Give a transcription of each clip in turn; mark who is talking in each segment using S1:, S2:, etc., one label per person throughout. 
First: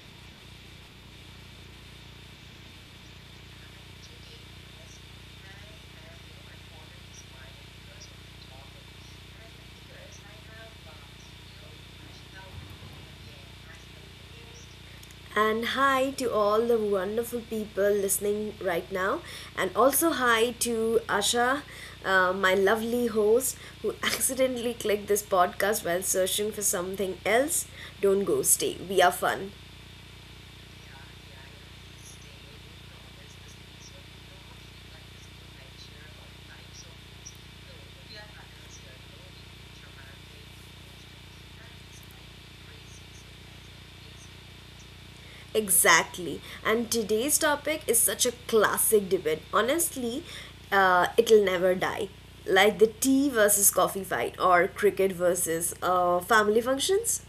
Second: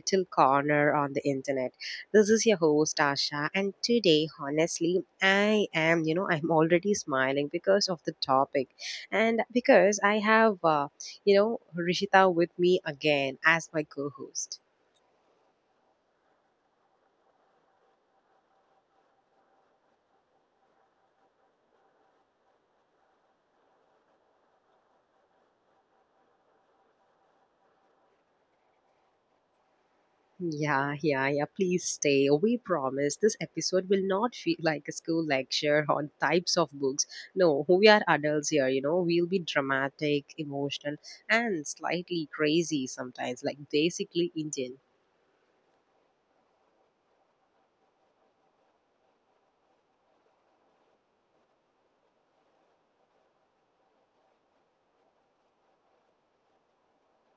S1: Little Corner on the Internet. This is your host, Asha, and today, honestly, I am, I'm already smiling because of the topic and because I have, Rishita with me again as my co host.
S2: And hi to all the wonderful people listening right now. And also hi to Asha, my lovely host, who accidentally clicked this podcast while searching for something else. Don't go, stay. We are fun.
S1: Yeah, yeah, yeah, please stay. We promise this episode will not feel like a school lecture on types of books. No, we are adults here, you know. We'll be dramatic, emotional, and slightly crazy sometimes, like basically Indian.
S2: Exactly. And today's topic is such a classic debate. Honestly, it'll never die. Like the tea versus coffee fight or cricket versus family functions.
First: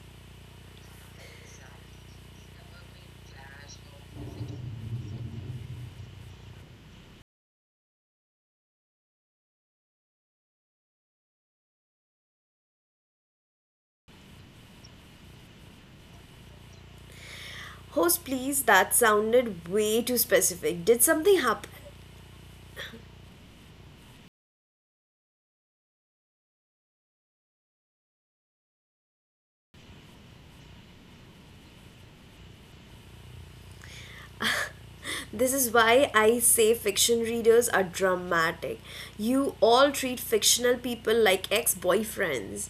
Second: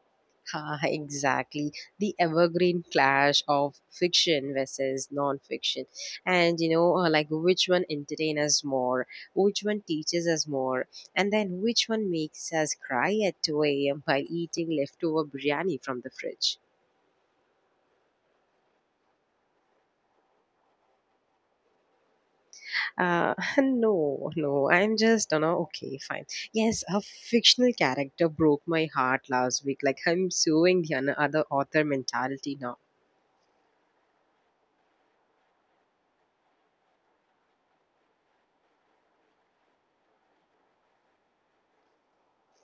S1: Ah, exactly. The evergreen clash of fiction versus non-fiction. And like which one entertains us more, which one teaches us more, and then which one makes us cry at 2 a.m. while eating leftover biryani from the fridge.
S2: Host, please, that sounded way too specific. Did something happen?
S1: No, I'm just, okay, fine. Yes, a fictional character broke my heart last week. Like, I'm suing the other author mentality now.
S2: This is why I say fiction readers are dramatic. You all treat fictional people like ex boyfriends.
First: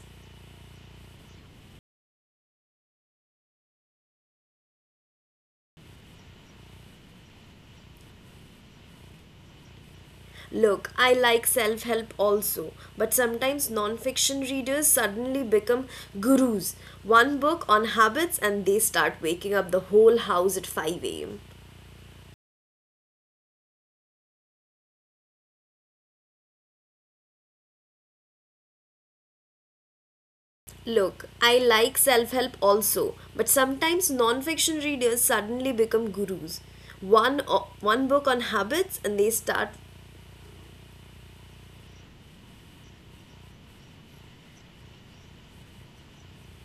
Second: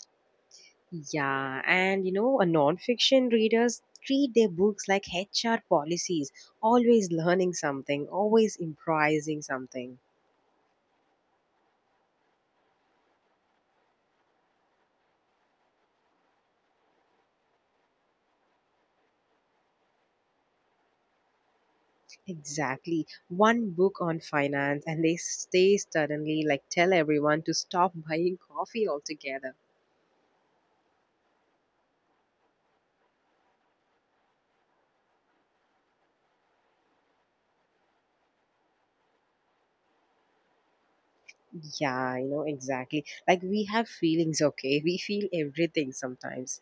S1: Yeah, and you know, a non-fiction readers treat their books like HR policies, always learning something, always improvising something.
S2: Look, I like self help also, but sometimes non fiction readers suddenly become gurus. One book on habits, and they start waking up the whole house at 5 am.
S1: Exactly. One book on finance and they stay suddenly like tell everyone to stop buying coffee altogether.
S2: Look, I like self help also, but sometimes non fiction readers suddenly become gurus. One book on habits and they start.
S1: Yeah, you know, exactly. Like we have feelings, okay? We feel everything sometimes.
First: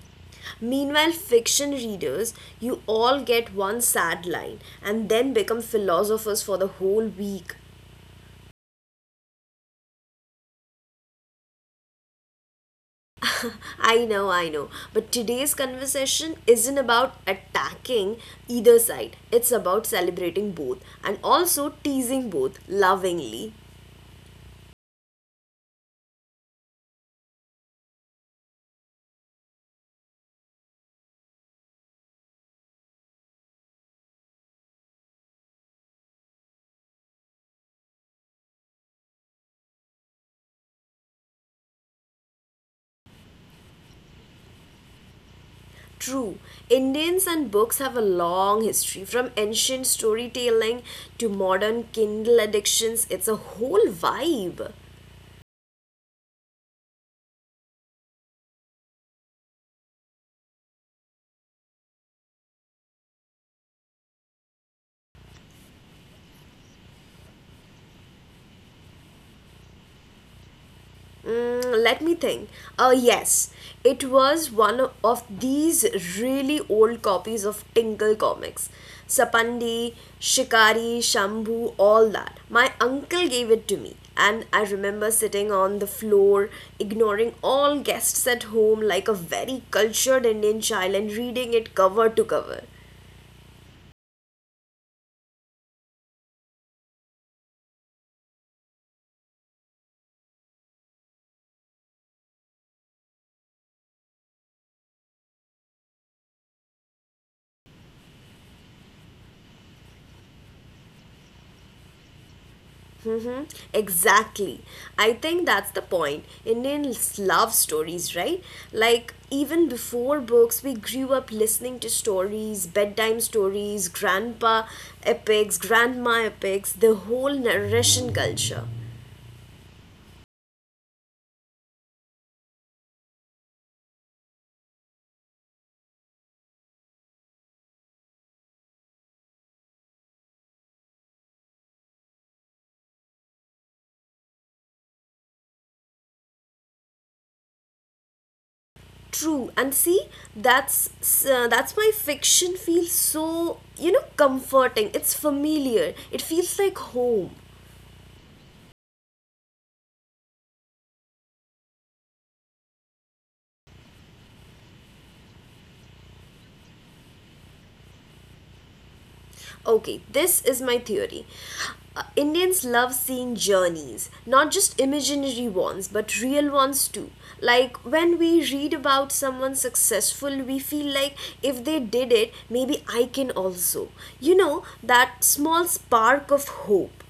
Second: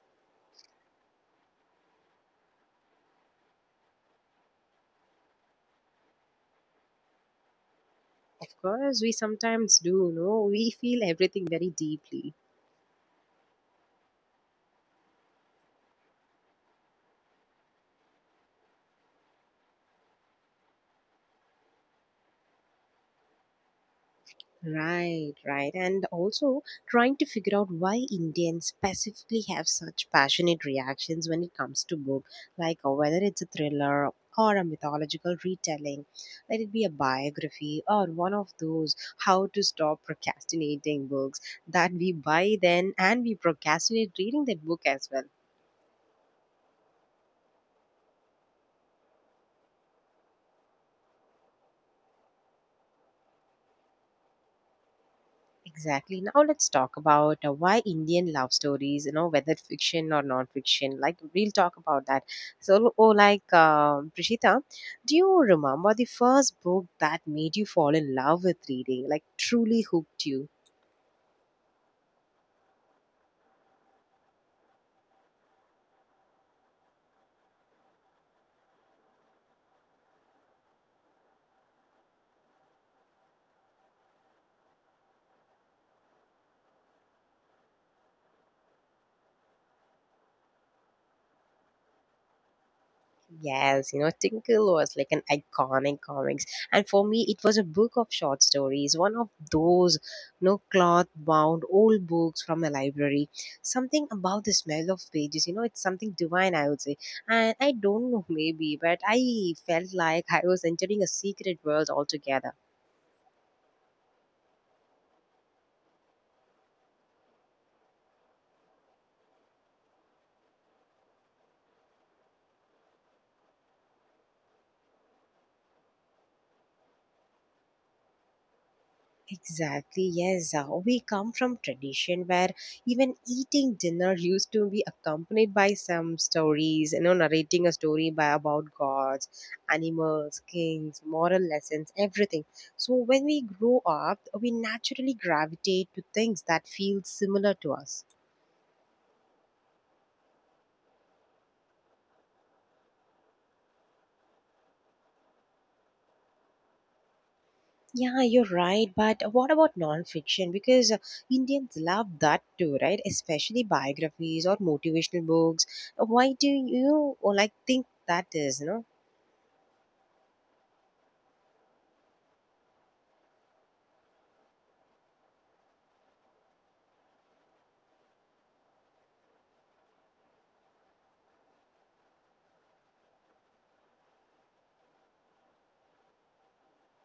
S2: Meanwhile, fiction readers, you all get one sad line and then become philosophers for the whole week.
S1: Of course, we sometimes do, you know, we feel everything very deeply.
S2: I know, but today's conversation isn't about attacking either side, it's about celebrating both and also teasing both lovingly.
S1: Right, right. And also trying to figure out why Indians specifically have such passionate reactions when it comes to book, like whether it's a thriller or a mythological retelling, let it be a biography or one of those how to stop procrastinating books that we buy then and we procrastinate reading that book as well.
S2: True, Indians and books have a long history from ancient storytelling to modern Kindle addictions. It's a whole vibe.
S1: Exactly. Now let's talk about why Indian love stories, you know, whether fiction or non-fiction. Like we'll talk about that. So, Prishita, do you remember the first book that made you fall in love with reading? Like truly hooked you?
S2: Let me think. Yes, it was one of these really old copies of Tinkle comics. Sapandi, Shikari, Shambhu, all that. My uncle gave it to me, and I remember sitting on the floor, ignoring all guests at home like a very cultured Indian child and reading it cover to cover.
S1: Yes, you know, Tinkle was like an iconic comics. And for me, it was a book of short stories, one of those, you know, cloth bound old books from the library. Something about the smell of pages, you know, it's something divine, I would say. And I don't know, maybe, but I felt like I was entering a secret world altogether.
S2: Mm-hmm. Exactly. I think that's the point. Indians love stories, right? Like, even before books, we grew up listening to stories, bedtime stories, grandpa epics, grandma epics, the whole narration culture.
S1: Exactly, yes. We come from tradition where even eating dinner used to be accompanied by some stories, you know, narrating a story by about gods, animals, kings, moral lessons, everything. So when we grow up, we naturally gravitate to things that feel similar to us.
S2: True. And see, that's that's why fiction feels so comforting. It's familiar. It feels like home.
S1: Yeah, you're right. But what about non-fiction? Because Indians love that too, right? Especially biographies or motivational books. Why do you like think that is? You know?
S2: Okay, this is my theory. Indians love seeing journeys, not just imaginary ones, but real ones too. Like when we read about someone successful, we feel like if they did it, maybe I can also. That small spark of hope.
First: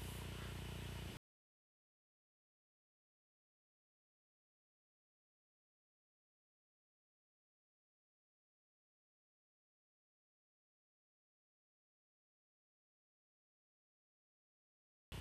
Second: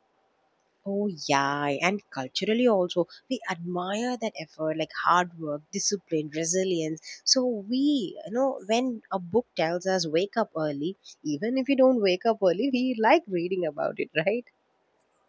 S1: Oh yeah, and culturally also we admire that effort, like hard work, discipline, resilience. So we, you know, when a book tells us wake up early, even if you don't wake up early, we like reading about it, right?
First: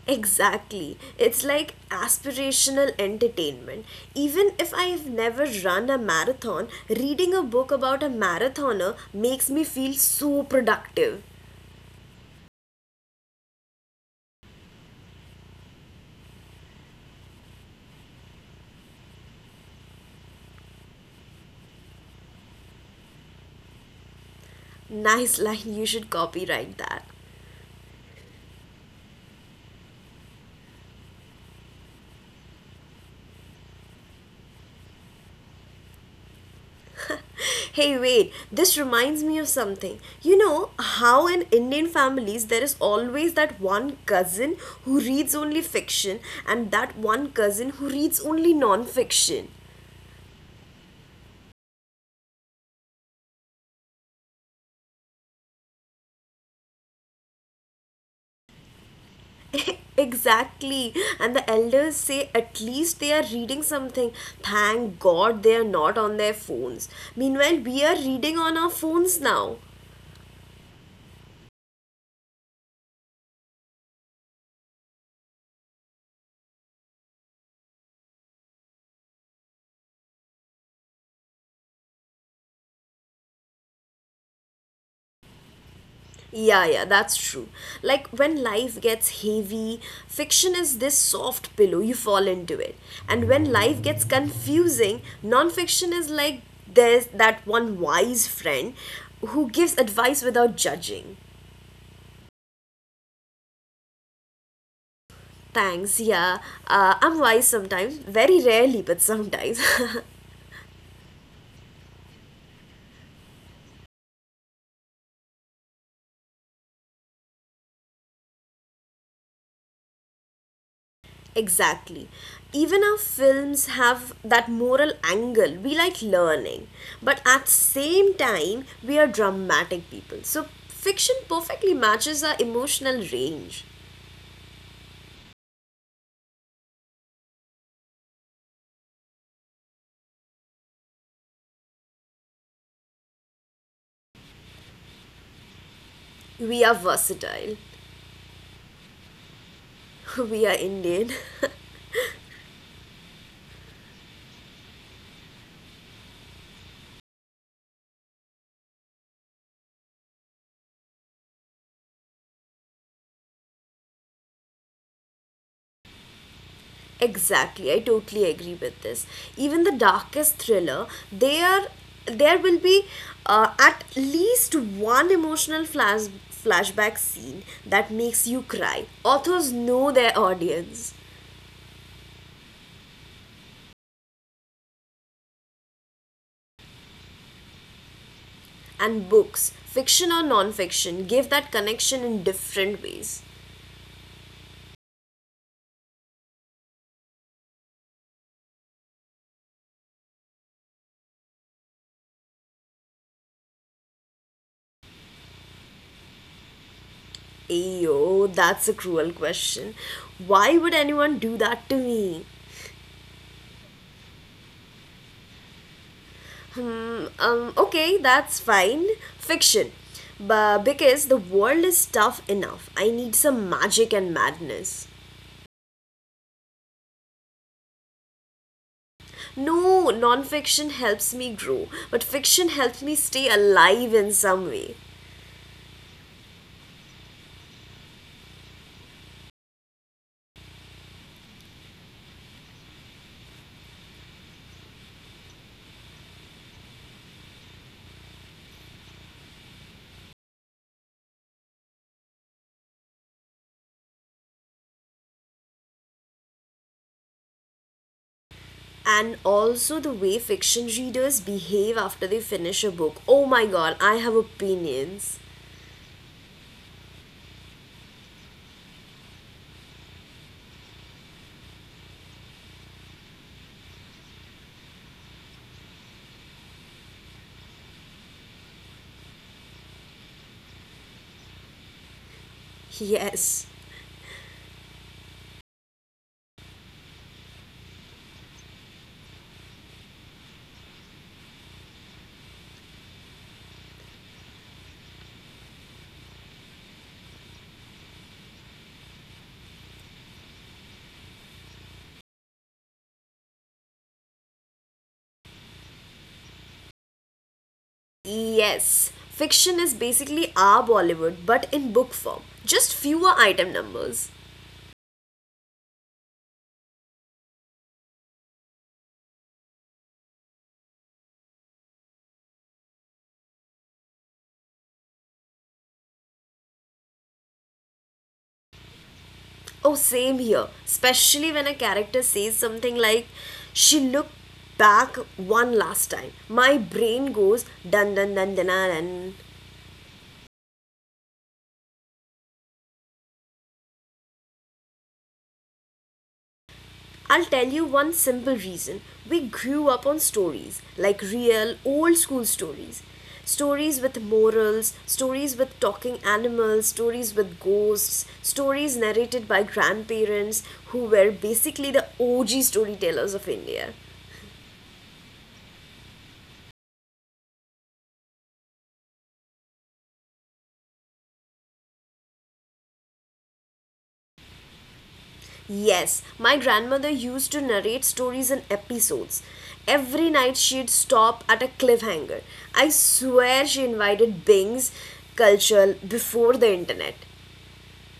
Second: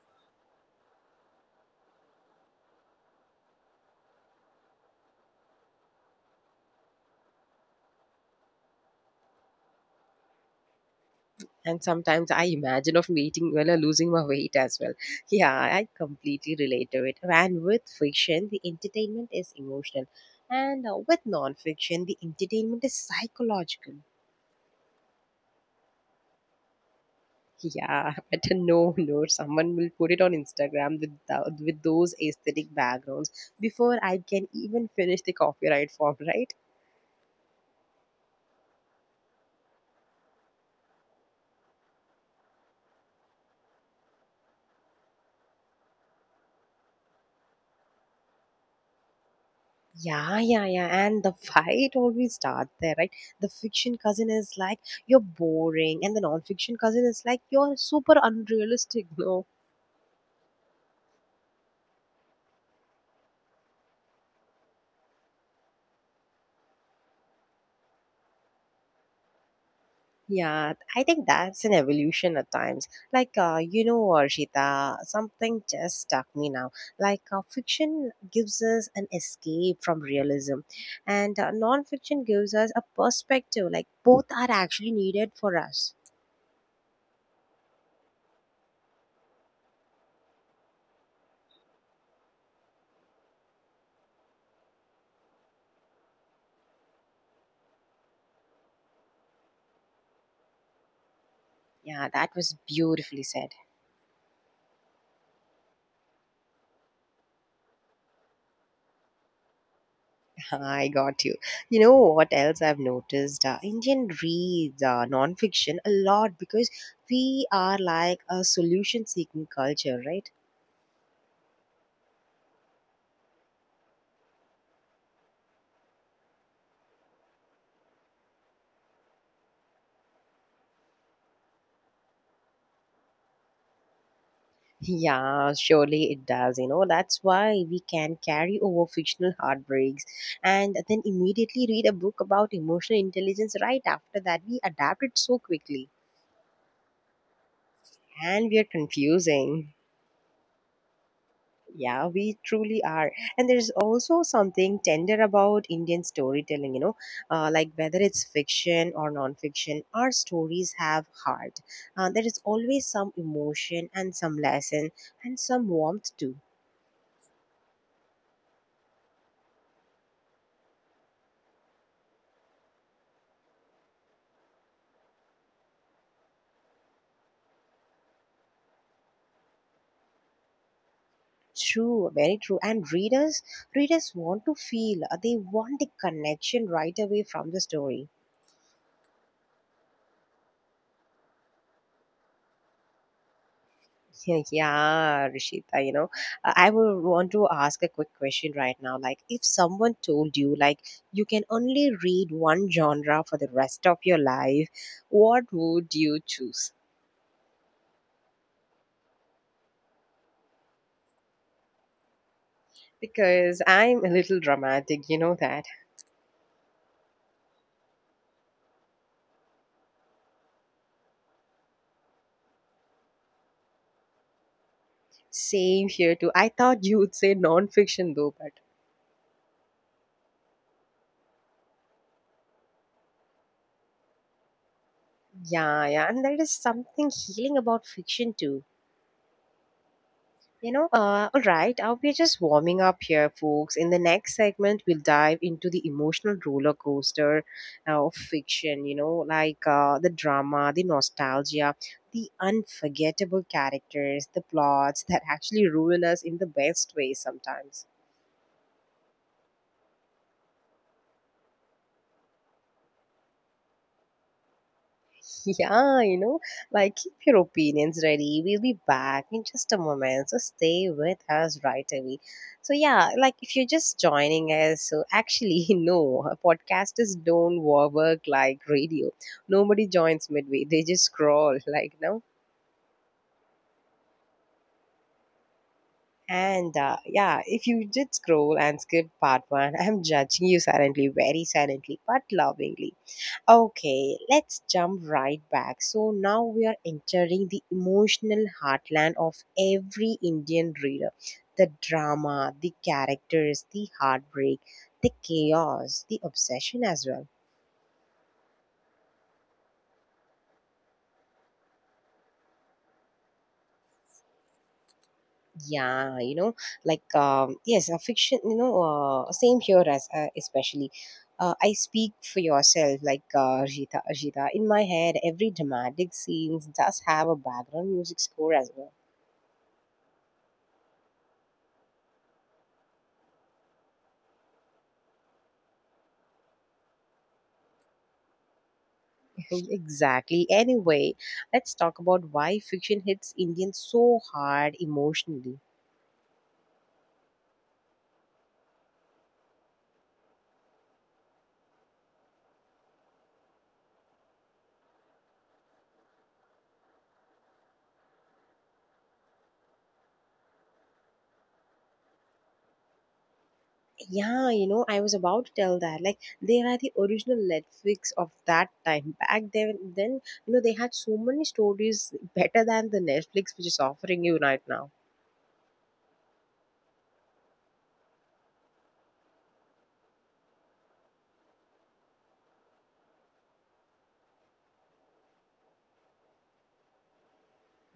S2: Exactly. It's like aspirational entertainment. Even if I've never run a marathon, reading a book about a marathoner makes me feel so productive.
S1: And sometimes I imagine of meeting well or losing my weight as well. Yeah, I completely relate to it. And with fiction, the entertainment is emotional, and with non-fiction, the entertainment is psychological.
S2: Nice line, you should copyright that.
S1: Yeah, but no, someone will put it on Instagram with with those aesthetic backgrounds before I can even finish the copyright form, right?
S2: Hey, wait, this reminds me of something. You know how in Indian families there is always that one cousin who reads only fiction and that one cousin who reads only non fiction.
S1: Yeah, yeah, yeah. And the fight always starts there, right? The fiction cousin is like, you're boring. And the non fiction cousin is like, you're super unrealistic. No,
S2: Exactly. And the elders say at least they are reading something. Thank God they are not on their phones. Meanwhile, we are reading on our phones now.
S1: yeah, I think that's an evolution at times. Like, you know, Arshita, something just stuck me now. Like, fiction gives us an escape from realism, and non-fiction gives us a perspective. Like, both are actually needed for us.
S2: Yeah, yeah, that's true. Like when life gets heavy, fiction is this soft pillow, you fall into it. And when life gets confusing, nonfiction is like there's that one wise friend who gives advice without judging.
S1: Yeah, that was beautifully said.
S2: Thanks, yeah. I'm wise sometimes, very rarely, but sometimes.
S1: I got you. You know what else I've noticed? Indian reads non-fiction a lot because we are like a solution-seeking culture, right?
S2: Exactly. Even our films have that moral angle. We like learning, but at same time we are dramatic people. So fiction perfectly matches our emotional range.
S1: Yeah, surely it does. You know, that's why we can carry over fictional heartbreaks and then immediately read a book about emotional intelligence right after that. We adapt it so quickly
S2: We are versatile.
S1: and we are confusing.
S2: We are Indian.
S1: Yeah, we truly are. And there's also something tender about Indian storytelling, you know, like whether it's fiction or non-fiction, our stories have heart. There is always some emotion and some lesson and some warmth too.
S2: Exactly. I totally agree with this. Even the darkest thriller, they are there will be, at least one emotional flashback scene that makes you cry. Authors know their audience.
S1: True, very true. And readers want to feel. They want the connection right away from the story.
S2: And books, fiction or non-fiction, give that connection in different ways.
S1: Yeah, yeah, Rishita, you know, I would want to ask a quick question right now. Like, if someone told you, like, you can only read one genre for the rest of your life, what would you choose?
S2: Ayo, that's a cruel question. Why would anyone do that to me?
S1: Because I'm a little dramatic, you know that.
S2: Okay, that's fine. Fiction. But because the world is tough enough, I need some magic and madness.
S1: Same here too. I thought you would say non-fiction though, but
S2: No, non-fiction helps me grow, but fiction helps me stay alive in some way.
S1: yeah, yeah, and there is something healing about fiction too. You know, all right, we're just warming up here, folks. In the next segment, we'll dive into the emotional roller coaster of fiction, you know, like the drama, the nostalgia, the unforgettable characters, the plots that actually ruin us in the best way sometimes.
S2: And also the way fiction readers behave after they finish a book. Oh my god, I have opinions.
S1: Yeah, you know, like keep your opinions ready. We'll be back in just a moment. So stay with us right away. So, yeah, like if you're just joining us, so actually, no, podcasters don't work like radio. Nobody joins midway, they just scroll, like, no.
S2: Yes.
S1: And yeah, if you did scroll and skip part one, I'm judging you silently, very silently, but lovingly. Okay, let's jump right back. So now we are entering the emotional heartland of every Indian reader. The drama, the characters, the heartbreak, the chaos, the obsession as well.
S2: Yes. Fiction is basically our Bollywood but in book form. Just fewer item numbers.
S1: Yeah, you know, like yes, a fiction. You know, same here as especially. I speak for yourself, like Rita. Rita, in my head, every dramatic scenes does have a background music score as well.
S2: Oh, same here. Especially when a character says something like, she looked back one last time. My brain goes dun dun dun dun dun.
S1: Exactly. Anyway, let's talk about why fiction hits Indians so hard emotionally.
S2: I'll tell you one simple reason. We grew up on stories, like real, old school stories. Stories with morals, stories with talking animals, stories with ghosts, stories narrated by grandparents who were basically the OG storytellers of India.
S1: Yeah, you know, I was about to tell that. Like, they are the original Netflix of that time. Back then, you know, they had so many stories better than the Netflix which is offering you right now.
S2: Yes, my grandmother used to narrate stories in episodes. Every night she'd stop at a cliffhanger. I swear she invited Bing's culture before the internet.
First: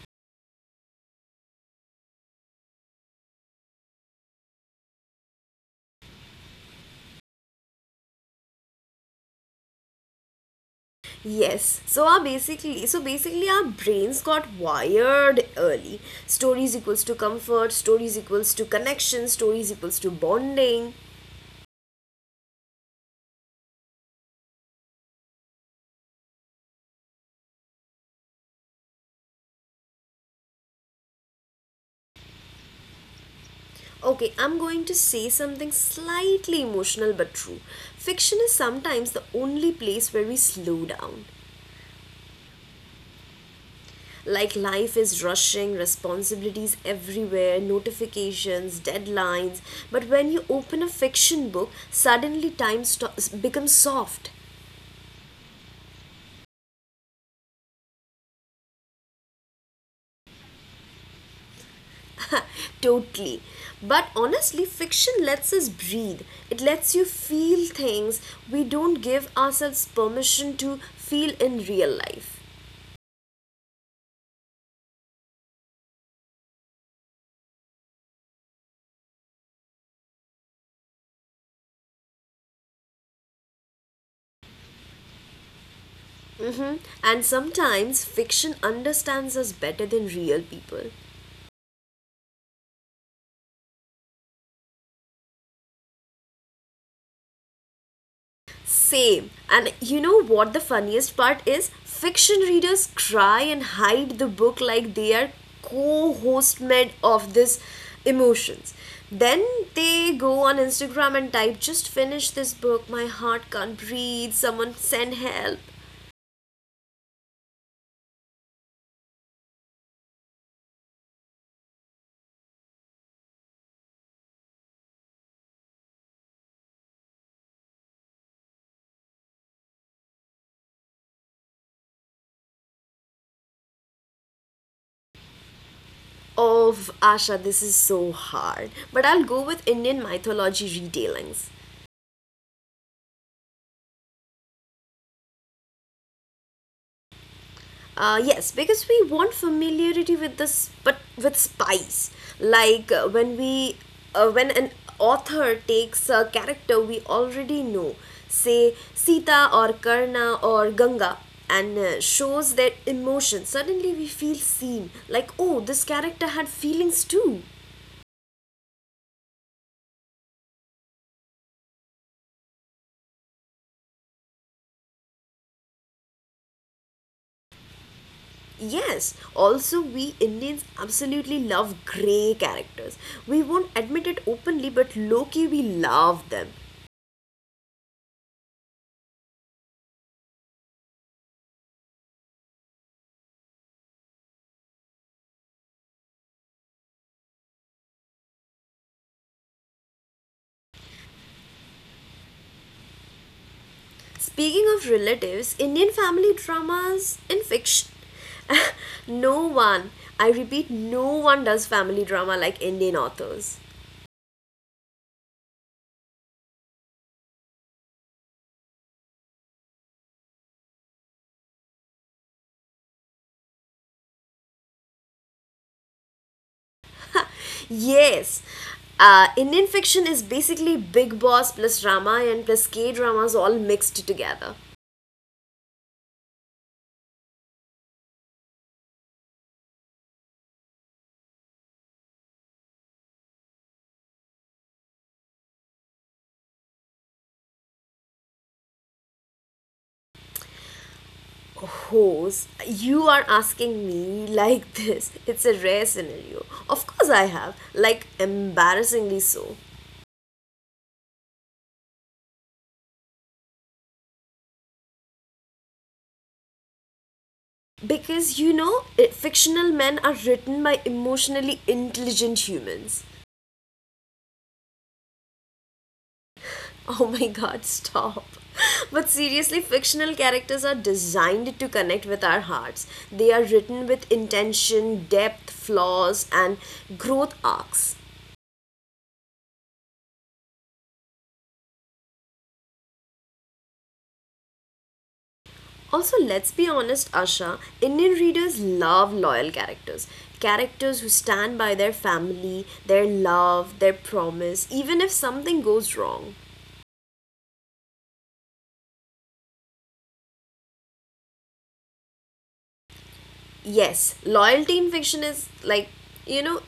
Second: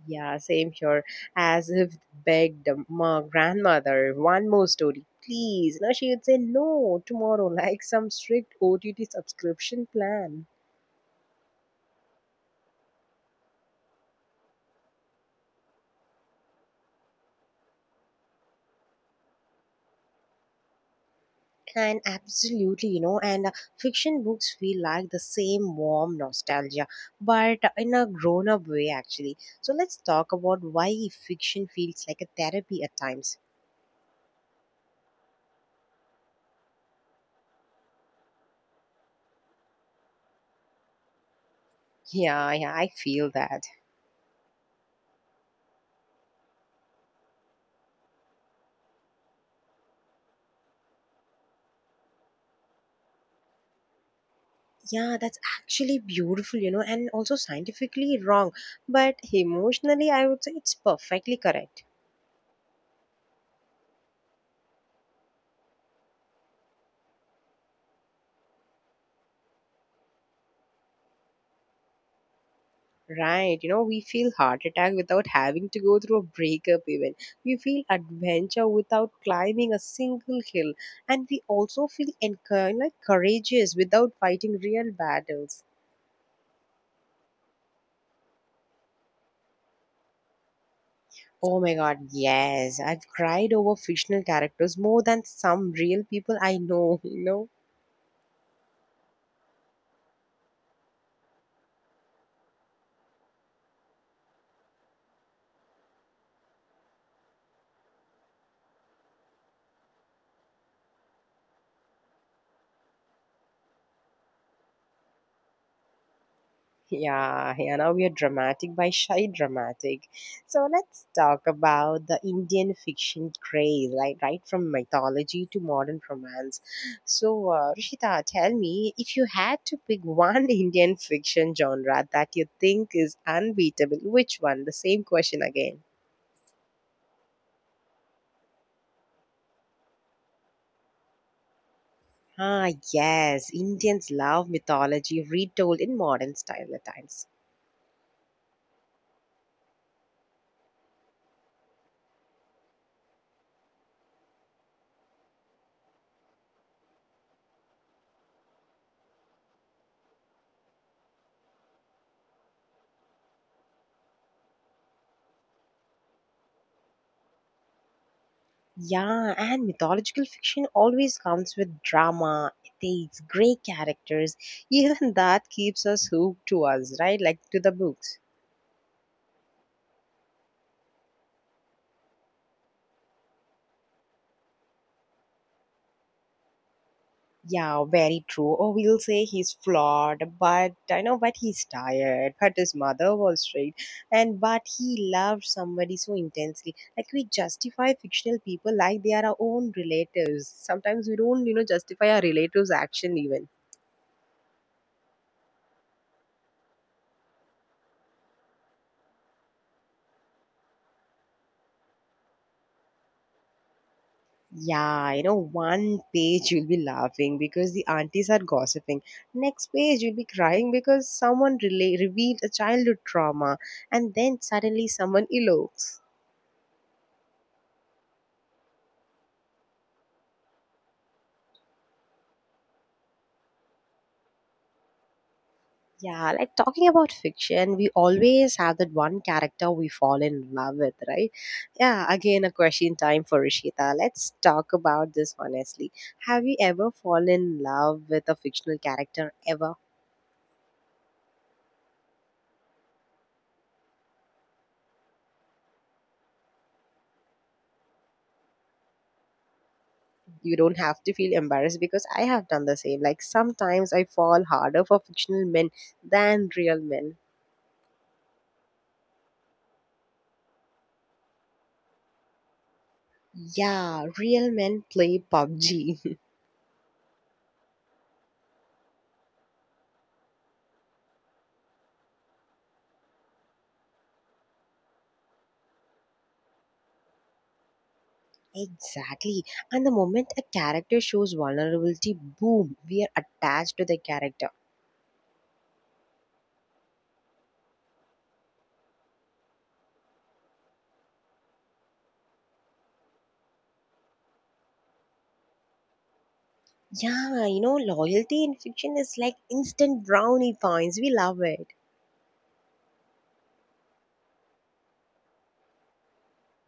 S1: Yeah, same here. As if begged my grandmother, one more story, please. Now she would say no tomorrow, like some strict OTT subscription plan.
S2: Yes. So basically our brains got wired early. Stories equals to comfort, stories equals to connection, stories equals to bonding.
S1: And absolutely, you know, and fiction books feel like the same warm nostalgia, but in a grown up way, actually. So let's talk about why fiction feels like a therapy at times.
S2: Okay, I'm going to say something slightly emotional but true. Fiction is sometimes the only place where we slow down.
S1: Yeah, yeah, I feel that.
S2: Like life is rushing, responsibilities everywhere, notifications, deadlines. But when you open a fiction book, suddenly time becomes soft.
S1: Yeah, that's actually beautiful, you know, and also scientifically wrong, but emotionally, I would say it's perfectly correct.
S2: Totally. But honestly, fiction lets us breathe. It lets you feel things we don't give ourselves permission to feel in real life.
S1: Right, you know, we feel heart attack without having to go through a breakup even. We feel adventure without climbing a single hill. And we also feel like courageous without fighting real battles.
S2: hmm And sometimes fiction understands us better than real people.
S1: Oh my god, yes. I've cried over fictional characters more than some real people I know, you know.
S2: Same. And you know what the funniest part is? Fiction readers cry and hide the book like they are co host med of this emotions. Then they go on Instagram and type, just finish this book, my heart can't breathe, someone send help.
S1: Yeah, Hannah, we are dramatic by shy dramatic. So let's talk about the Indian fiction craze, like right from mythology to modern romance. So, Rishita, tell me if you had to pick one Indian fiction genre that you think is unbeatable, which one? The same question again.
S2: Oh, Asha, this is so hard. But I'll go with Indian mythology retellings.
S1: Ah, yes, Indians love mythology retold in modern style at times.
S2: Yes, because we want familiarity with this, but with spice. Like when an author takes a character we already know, say Sita or Karna or Ganga, and shows their emotions. Suddenly, we feel seen. Like, oh, this character had feelings too.
S1: Yeah, and mythological fiction always comes with drama, ethics, great characters. Even that keeps us hooked to us, right? Like to the books.
S2: Yes, also, we Indians absolutely love grey characters. We won't admit it openly, but low key, we love them.
S1: Yeah, very true. Or we'll say he's flawed, but I know, but he's tired. But his mother was straight, and but he loved somebody so intensely. Like we justify fictional people like they are our own relatives. Sometimes we don't, you know, justify our relatives' action even.
S2: Speaking of relatives, Indian family dramas in fiction. No one, I repeat, no one does family drama like Indian authors.
S1: Yeah, you know, one page you'll be laughing because the aunties are gossiping. Next page you'll be crying because someone revealed a childhood trauma, and then suddenly someone elopes.
S2: Yes, Indian fiction is basically Big Boss plus Ramayana plus K dramas all mixed together.
S1: Yeah, like talking about fiction, we always have that one character we fall in love with, right? Yeah, again, a question time for Rishita. Let's talk about this honestly. Have you ever fallen in love with a fictional character ever?
S2: Hose, you are asking me like this. It's a rare scenario. Of course, I have, like, embarrassingly so.
S1: You don't have to feel embarrassed because I have done the same. Like sometimes I fall harder for fictional men than real men.
S2: Because you know it, fictional men are written by emotionally intelligent humans.
S1: Yeah, real men play PUBG.
S2: Oh my god, stop. But seriously, fictional characters are designed to connect with our hearts. They are written with intention, depth, flaws, and growth arcs.
S1: Exactly. And the moment a character shows vulnerability, boom, we are attached to the character.
S2: Also, let's be honest, Asha, Indian readers love loyal characters. Characters who stand by their family, their love, their promise, even if something goes wrong.
S1: Yeah, you know, loyalty in fiction is like instant brownie points. We love it.
S2: Yes, loyalty in fiction is like, you know,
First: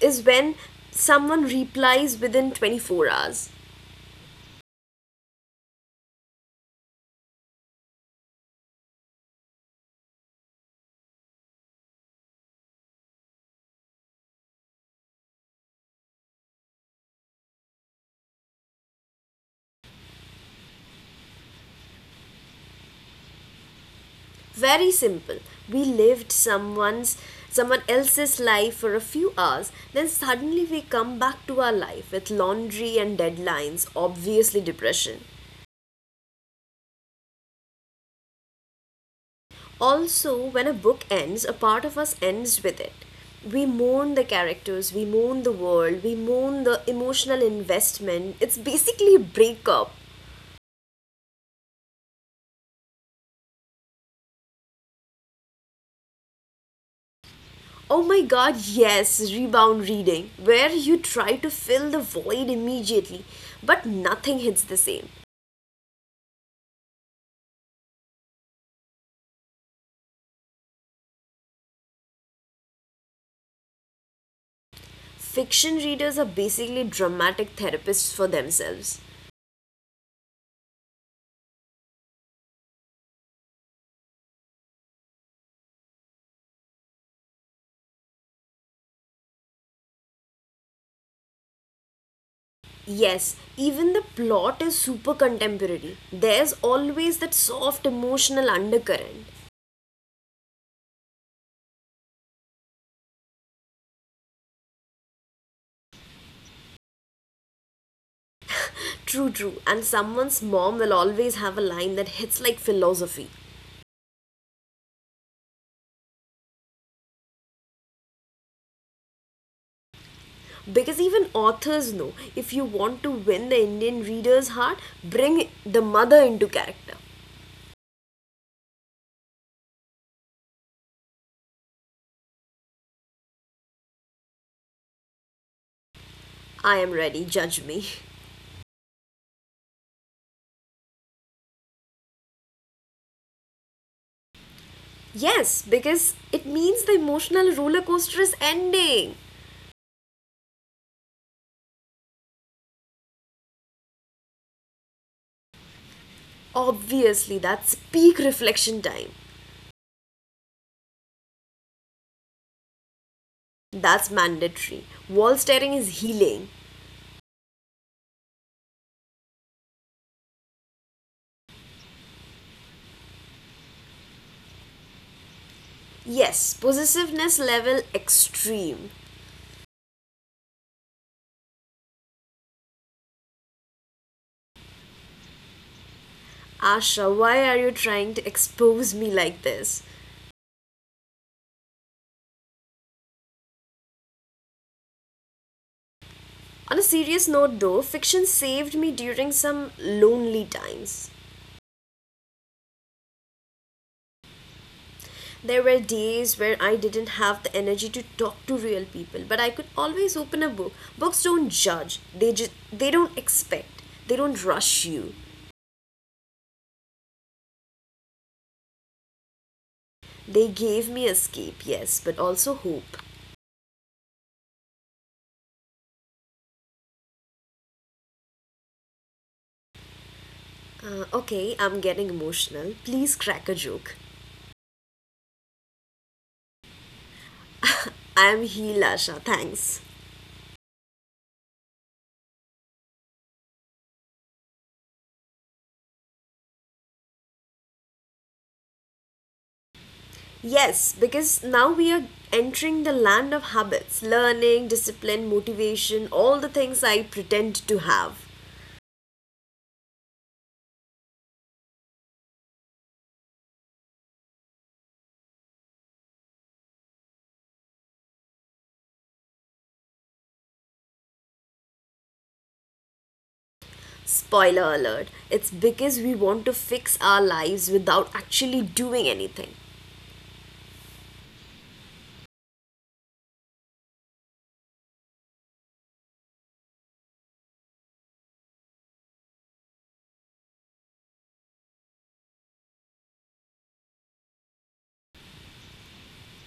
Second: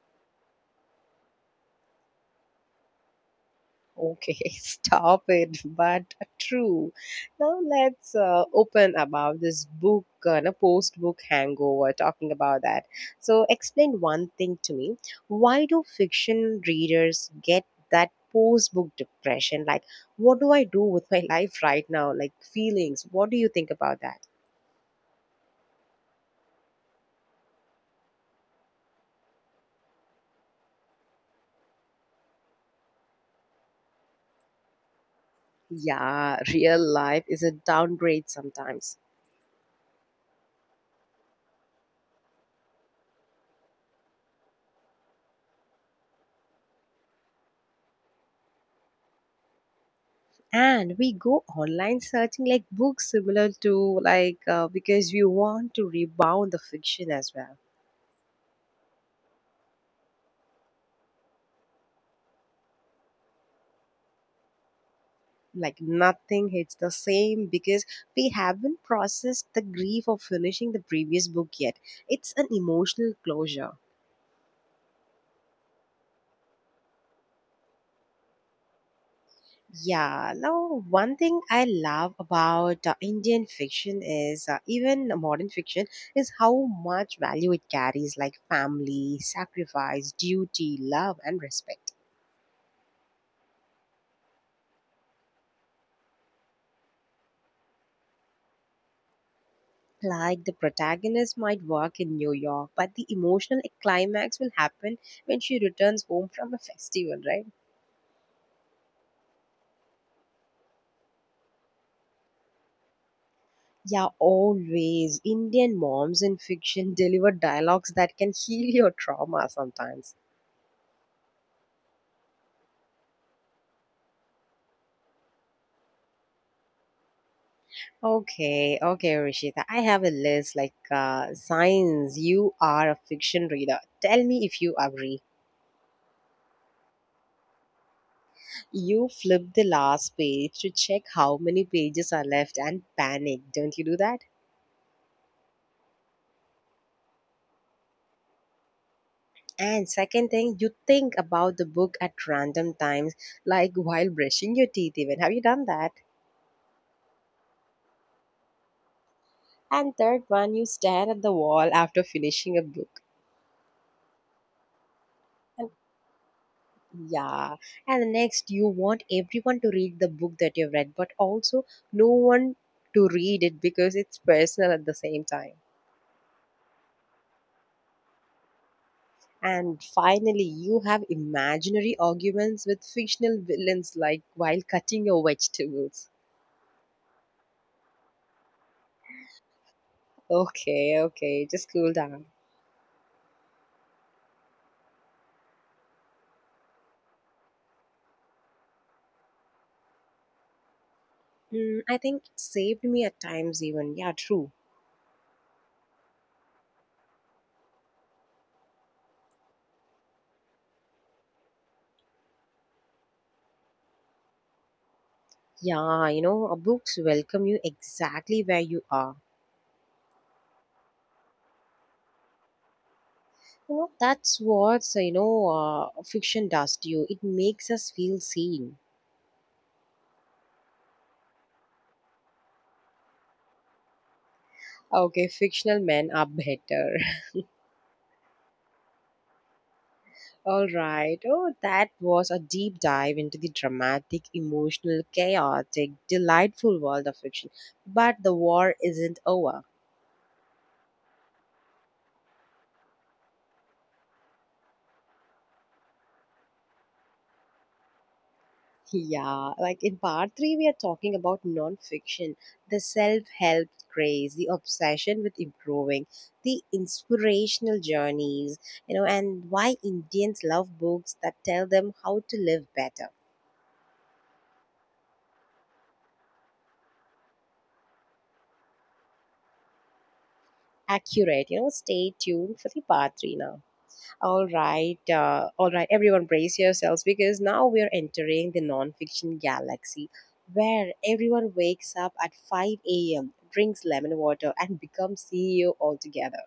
S2: is when someone replies within 24 hours.
S1: Okay, stop it. But true. Now let's open about this book, no, post-book hangover, talking about that. So explain one thing to me. Why do fiction readers get that post-book depression? Like, what do I do with my life right now? Like feelings. What do you think about that?
S2: Very simple. We lived someone else's life for a few hours, then suddenly we come back to our life with laundry and deadlines, obviously depression.
S1: Yeah, real life is a downgrade sometimes.
S2: Also, when a book ends, a part of us ends with it. We mourn the characters, we mourn the world, we mourn the emotional investment. It's basically a breakup.
S1: And we go online searching like books similar to, like, because we want to rebound the fiction as well.
S2: Oh my god, yes, rebound reading, where you try to fill the void immediately, but nothing hits the same.
S1: Like nothing hits the same because we haven't processed the grief of finishing the previous book yet. It's an emotional closure.
S2: Fiction readers are basically dramatic therapists for themselves.
S1: Yeah, now one thing I love about Indian fiction is, even modern fiction is how much value it carries, like family, sacrifice, duty, love, and respect.
S2: Yes, even the plot is super contemporary. There's always that soft emotional undercurrent.
S1: Like the protagonist might work in New York, but the emotional climax will happen when she returns home from a festival, right?
S2: True, true, and someone's mom will always have a line that hits like philosophy.
S1: Yeah, always. Indian moms in fiction deliver dialogues that can heal your trauma sometimes.
S2: Because even authors know if you want to win the Indian reader's heart, bring the mother into character.
S1: Okay, okay, Rishita. I have a list like, signs you are a fiction reader. Tell me if you agree.
S2: I am ready, judge me.
S1: You flip the last page to check how many pages are left and panic. Don't you do that?
S2: Yes, because it means the emotional roller coaster is ending.
S1: And second thing, you think about the book at random times, like while brushing your teeth, even. Have you done that?
S2: Obviously, that's peak reflection time.
S1: And third one, you stare at the wall after finishing a book.
S2: That's mandatory. Wall
S1: And
S2: staring is healing.
S1: yeah, and the next, you want everyone to read the book that you've read, but also no one to read it because it's personal at the same time.
S2: Yes, possessiveness level extreme.
S1: And finally, you have imaginary arguments with fictional villains, like while cutting your vegetables.
S2: Asha, why are you trying to expose me like this?
S1: Okay, okay, just cool down.
S2: On a serious note, though, fiction saved me during some lonely times.
S1: Hmm, I think it saved me at times, even. Yeah, true.
S2: There were days where I didn't have the energy to talk to real people, but I could always open a book. Books don't judge. They don't expect. They don't rush you.
S1: Yeah, you know, books welcome you exactly where you are.
S2: They gave me escape, yes, but also hope.
S1: You know, that's what so, you know, fiction does to you. It makes us feel seen.
S2: Okay, I'm getting emotional. Please crack a joke.
S1: Okay, fictional men are better.
S2: I am healed, Asha. Thanks.
S1: All right. Oh, that was a deep dive into the dramatic, emotional, chaotic, delightful world of fiction. But the war isn't over.
S2: Yes, because now we are entering the land of habits, learning, discipline, motivation, all the things I pretend to have.
S1: Yeah, like in part three, we are talking about nonfiction, the self help craze, the obsession with improving, the inspirational journeys, you know, and why Indians love books that tell them how to live better.
S2: Spoiler alert, it's because we want to fix our lives without actually doing anything.
S1: Accurate, you know, stay tuned for the part three now. All right, everyone, brace yourselves because now we are entering the nonfiction galaxy where everyone wakes up at 5 a.m., drinks lemon water, and becomes CEO altogether.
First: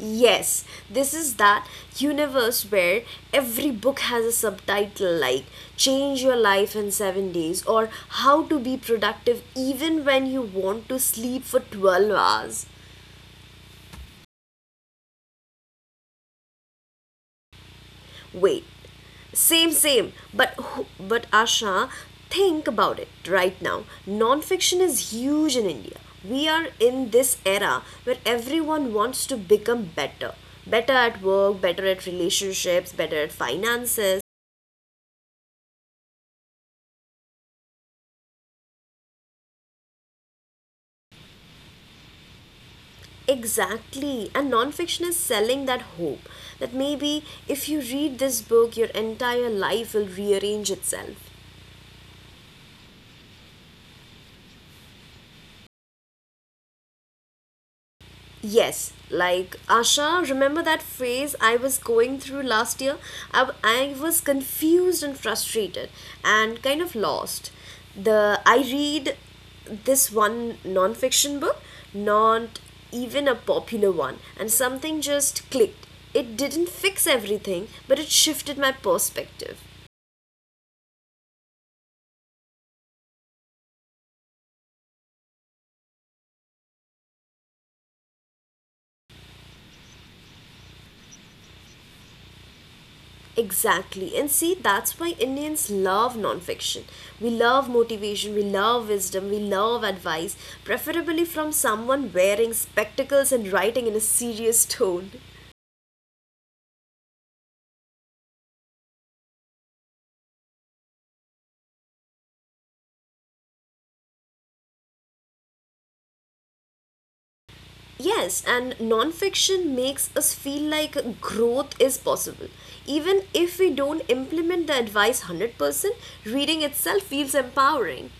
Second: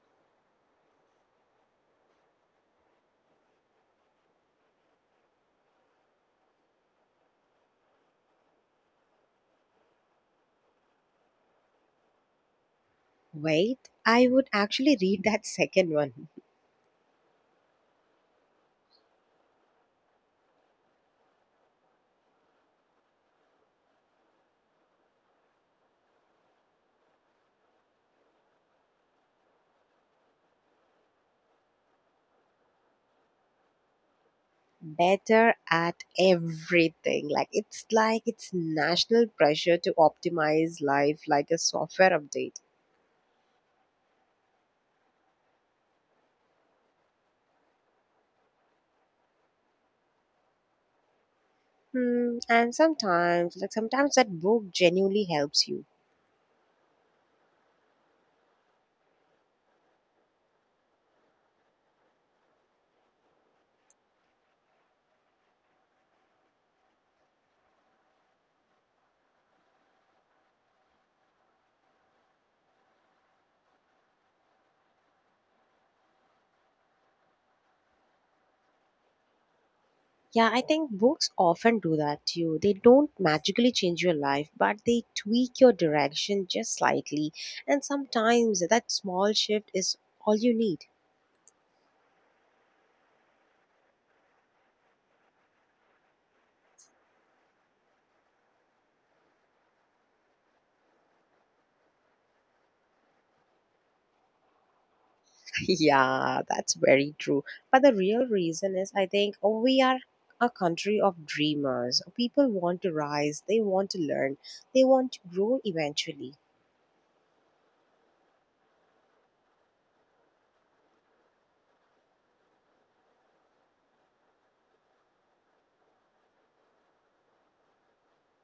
S2: Yes, this is that universe where every book has a subtitle like Change Your Life in 7 Days or How to Be Productive Even When You Want to Sleep for 12 Hours.
S1: Wait, I would actually read that second one.
S2: Wait, same, same. But Asha, think about it right now. Non-fiction is huge in India. We are in this era where everyone wants to become better, better at work, better at relationships, better at finances.
S1: Better at everything. Like it's national pressure to optimize life like a software update.
S2: Exactly. And non-fiction is selling that hope that maybe if you read this book, your entire life will rearrange itself.
S1: Hmm, and sometimes, that book genuinely helps you.
S2: Yes, like Asha, remember that phase I was going through last year? I was confused and frustrated and kind of lost. The I read this one non-fiction book, not even a popular one, and something just clicked. It didn't fix everything, but it shifted my perspective.
S1: Yeah, I think books often do that too. They don't magically change your life, but they tweak your direction just slightly. And sometimes that small shift is all you need.
S2: Exactly. And see, that's why Indians love nonfiction. We love motivation, we love wisdom, we love advice, preferably from someone wearing spectacles and writing in a serious tone.
S1: Yeah, that's very true. But the real reason is, I think, oh, we are a country of dreamers. People want to rise, they want to learn, they want to grow eventually.
S2: Yes, and nonfiction makes us feel like growth is possible. Even if we don't implement the advice 100%, reading itself feels empowering.